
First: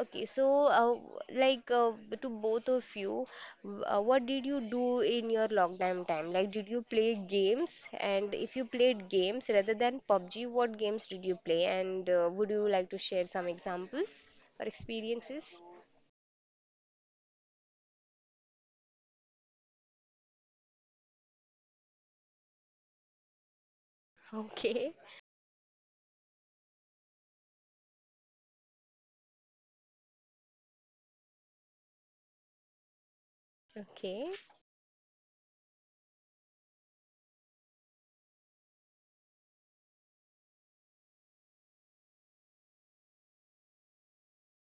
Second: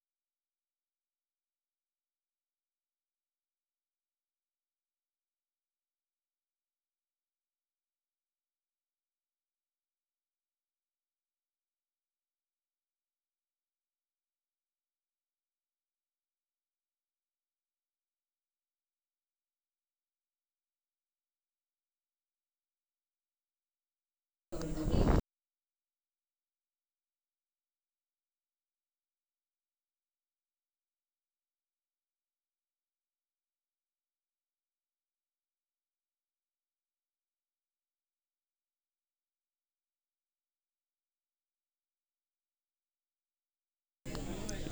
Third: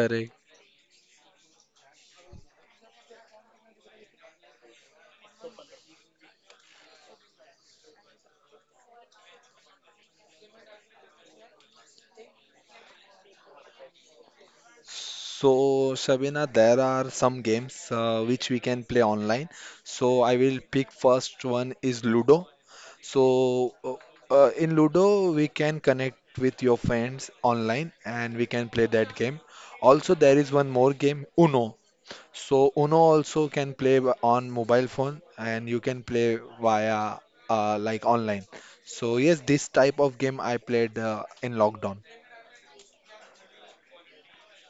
[SPEAKER 1] Okay, so like to both of you, what did you do in your lockdown time? Like, did you play games? And if you played games rather than PUBG, what games did you play? And would you like to share some examples or
[SPEAKER 2] So,
[SPEAKER 1] experiences? [laughs]
[SPEAKER 2] Shabina, there are some games which we can play online. So, I will pick first one is Ludo. So, in
[SPEAKER 1] Okay,
[SPEAKER 2] Ludo, we can connect with your friends online and we can play that game. Also, there is one more game, Uno. So, Uno also can play
[SPEAKER 1] okay,
[SPEAKER 2] on mobile phone, and you can play via like online. So, yes, this type of game I played in lockdown.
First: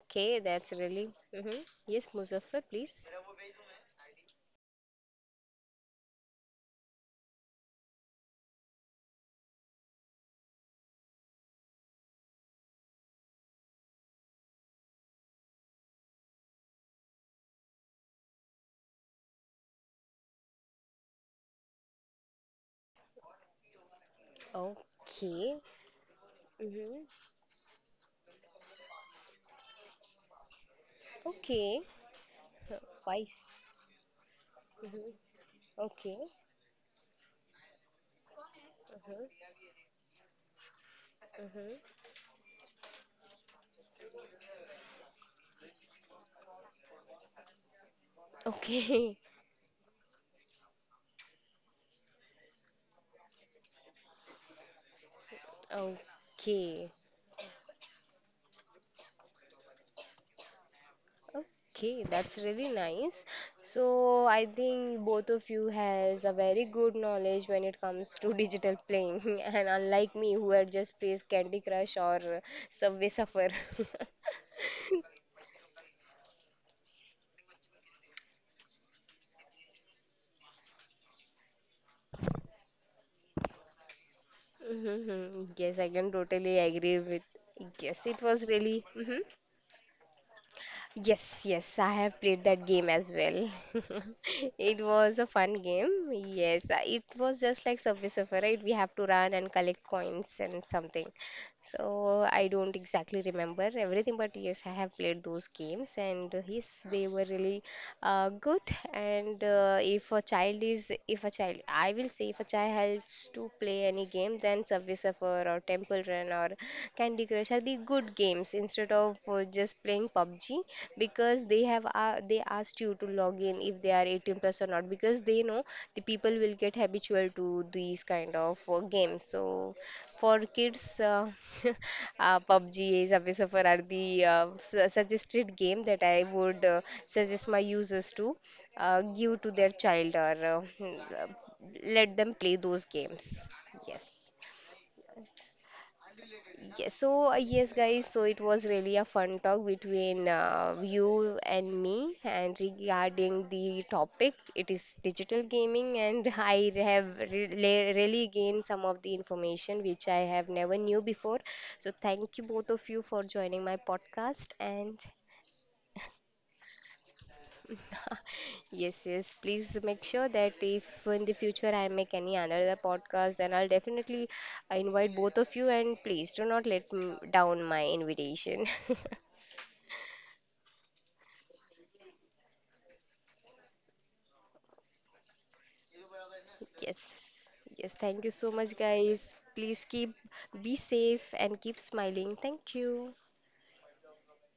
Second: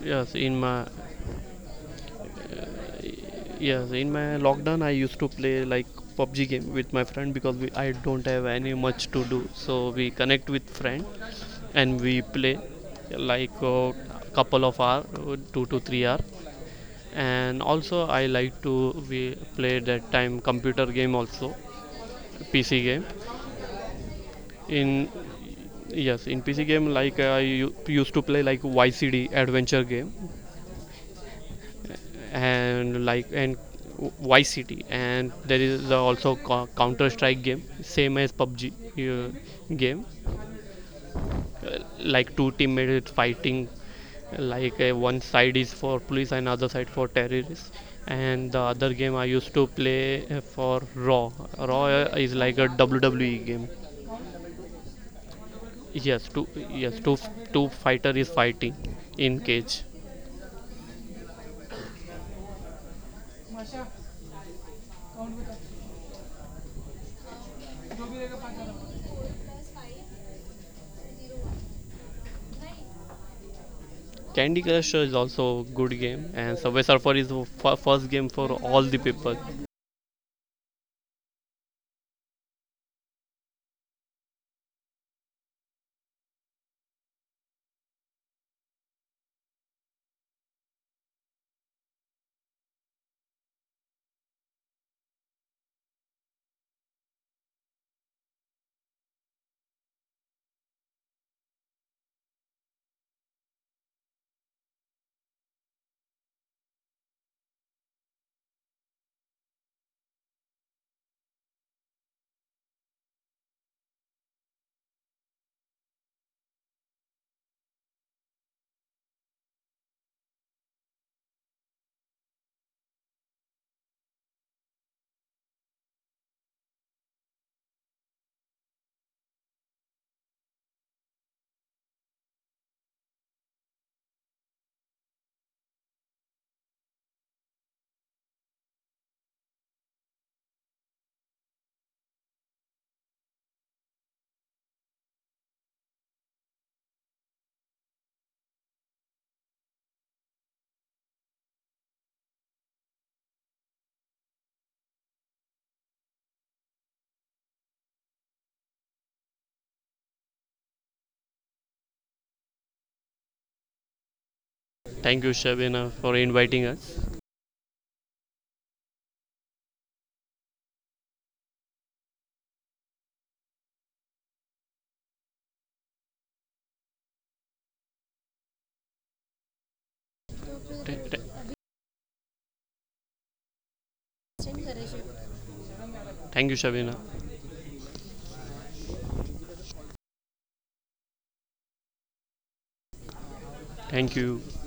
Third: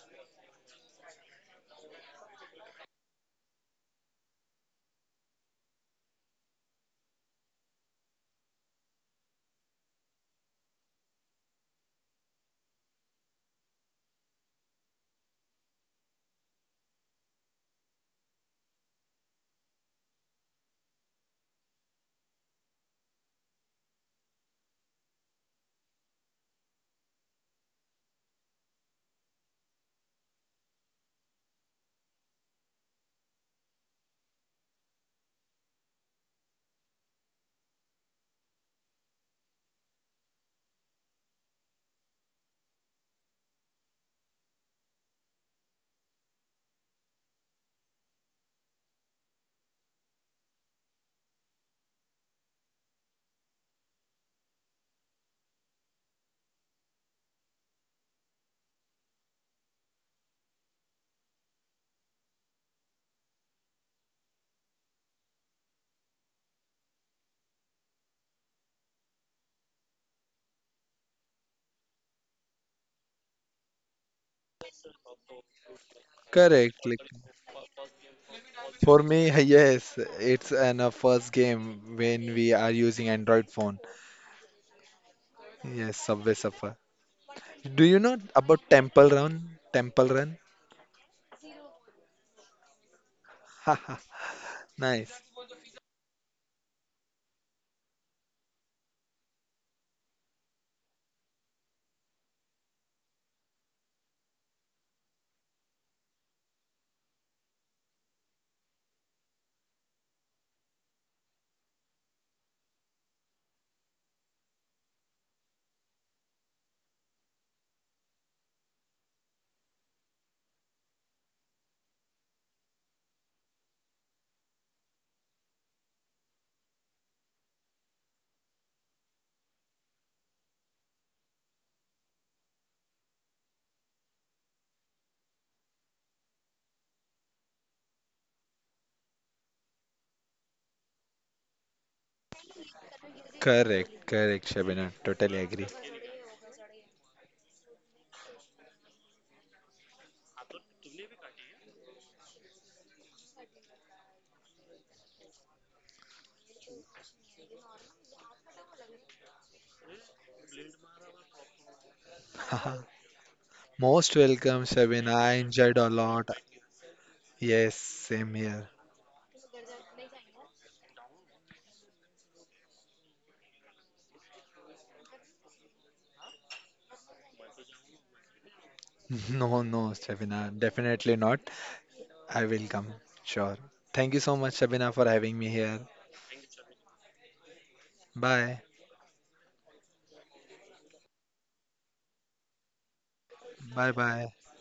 [SPEAKER 3] yes.
[SPEAKER 1] okay,
[SPEAKER 3] In
[SPEAKER 1] that's
[SPEAKER 3] my.
[SPEAKER 1] really. Hmm. Yes, Muzaffar, please.
[SPEAKER 3] Yes, in my lockdown, I used to play like PUBG game with my friend because we, I don't have any much to do. So we connect with friend and we play like a couple of hour, 2 to 3 hour. And also, I like to we play that time computer game also, PC game. In
[SPEAKER 1] Okay.
[SPEAKER 3] yes, in PC game
[SPEAKER 1] Mm-hmm.
[SPEAKER 3] like I used to play like YCD adventure game.
[SPEAKER 1] Okay. Uh,
[SPEAKER 3] And like
[SPEAKER 1] why?
[SPEAKER 3] and YCT,
[SPEAKER 1] Mhm.
[SPEAKER 3] and there is
[SPEAKER 1] Okay.
[SPEAKER 3] also Counter Strike game, same as PUBG
[SPEAKER 1] Mhm.
[SPEAKER 3] game.
[SPEAKER 1] Mhm.
[SPEAKER 3] Like two teammates fighting, like one side is for police and other side for terrorists. And the other game
[SPEAKER 1] Okay.
[SPEAKER 3] I
[SPEAKER 1] [laughs]
[SPEAKER 3] used to play for Raw. Raw is like a WWE game. Yes, two yes
[SPEAKER 1] Okay.
[SPEAKER 3] two two fighter is fighting in cage.
[SPEAKER 1] Okay, that's really nice. So I think both of you has a very good knowledge when it comes to digital playing, [laughs] and unlike me who had just plays Candy Crush or Subway Surfer. [laughs]
[SPEAKER 3] Candy Crush is also a good game, and Subway
[SPEAKER 2] Correct. Like
[SPEAKER 3] Surfer is the first game for all the
[SPEAKER 2] for
[SPEAKER 3] people.
[SPEAKER 2] me, [laughs] yes, it's an first game when we are using Android phone.
[SPEAKER 1] Mhm. Yes, I
[SPEAKER 2] Yes,
[SPEAKER 1] can
[SPEAKER 2] Subway
[SPEAKER 1] totally
[SPEAKER 2] Surfer.
[SPEAKER 1] agree with.
[SPEAKER 2] Do you
[SPEAKER 1] Yes,
[SPEAKER 2] know
[SPEAKER 1] it was
[SPEAKER 2] about
[SPEAKER 1] really.
[SPEAKER 2] Temple
[SPEAKER 1] Mhm.
[SPEAKER 2] Run? Temple Run?
[SPEAKER 1] Yes, yes, I have played that game as well. [laughs]
[SPEAKER 2] Haha,
[SPEAKER 1] It
[SPEAKER 2] nice.
[SPEAKER 1] was a fun game. Yes, it was just like Subway Surfer, right? We have to run and collect coins and something. So I don't exactly remember everything, but yes, I have played those games, and yes, they were really good. And if a child is, if a child, I will say, if a child helps to play any game, then Subway Surfer or Temple Run or Candy Crush are the good games instead of just playing PUBG, because they have they asked you to log in if they are 18 plus or not, because they know the people will get habitual to these kind of games. So for kids, [laughs] PUBG, Subway Surfer are the suggested game that I would suggest my users to give to their child or let them play those games.
[SPEAKER 2] Correct,
[SPEAKER 1] Yes.
[SPEAKER 2] correct, Shabina. Totally agree.
[SPEAKER 1] Yes, so yes, guys, so it was really a fun talk between you and me, and regarding the topic, it is digital gaming, and [laughs] I have really gained some of the information which I have never knew before. So thank you both
[SPEAKER 2] Haha.
[SPEAKER 1] of you for joining my
[SPEAKER 2] Most
[SPEAKER 1] podcast,
[SPEAKER 2] welcome,
[SPEAKER 1] and
[SPEAKER 2] Shabina.
[SPEAKER 3] Thank you,
[SPEAKER 2] I enjoyed
[SPEAKER 3] Shabina,
[SPEAKER 2] a
[SPEAKER 3] for
[SPEAKER 2] lot.
[SPEAKER 3] inviting us.
[SPEAKER 2] Yes, same here.
[SPEAKER 1] yes, yes, please make sure that if in the future I make any another podcast, then I'll definitely invite both of you, and please do not let m down my invitation. [laughs]
[SPEAKER 2] [laughs] No, no, Shabina. Definitely not. I will come. Sure. Thank you so much, Shabina, for having me here.
[SPEAKER 3] Thank you, Shabina.
[SPEAKER 1] Yes. Yes. Thank you so
[SPEAKER 2] Bye.
[SPEAKER 1] much, guys. Please keep be safe and keep smiling. Thank you.
[SPEAKER 2] Bye
[SPEAKER 3] Thank
[SPEAKER 2] bye.
[SPEAKER 3] you.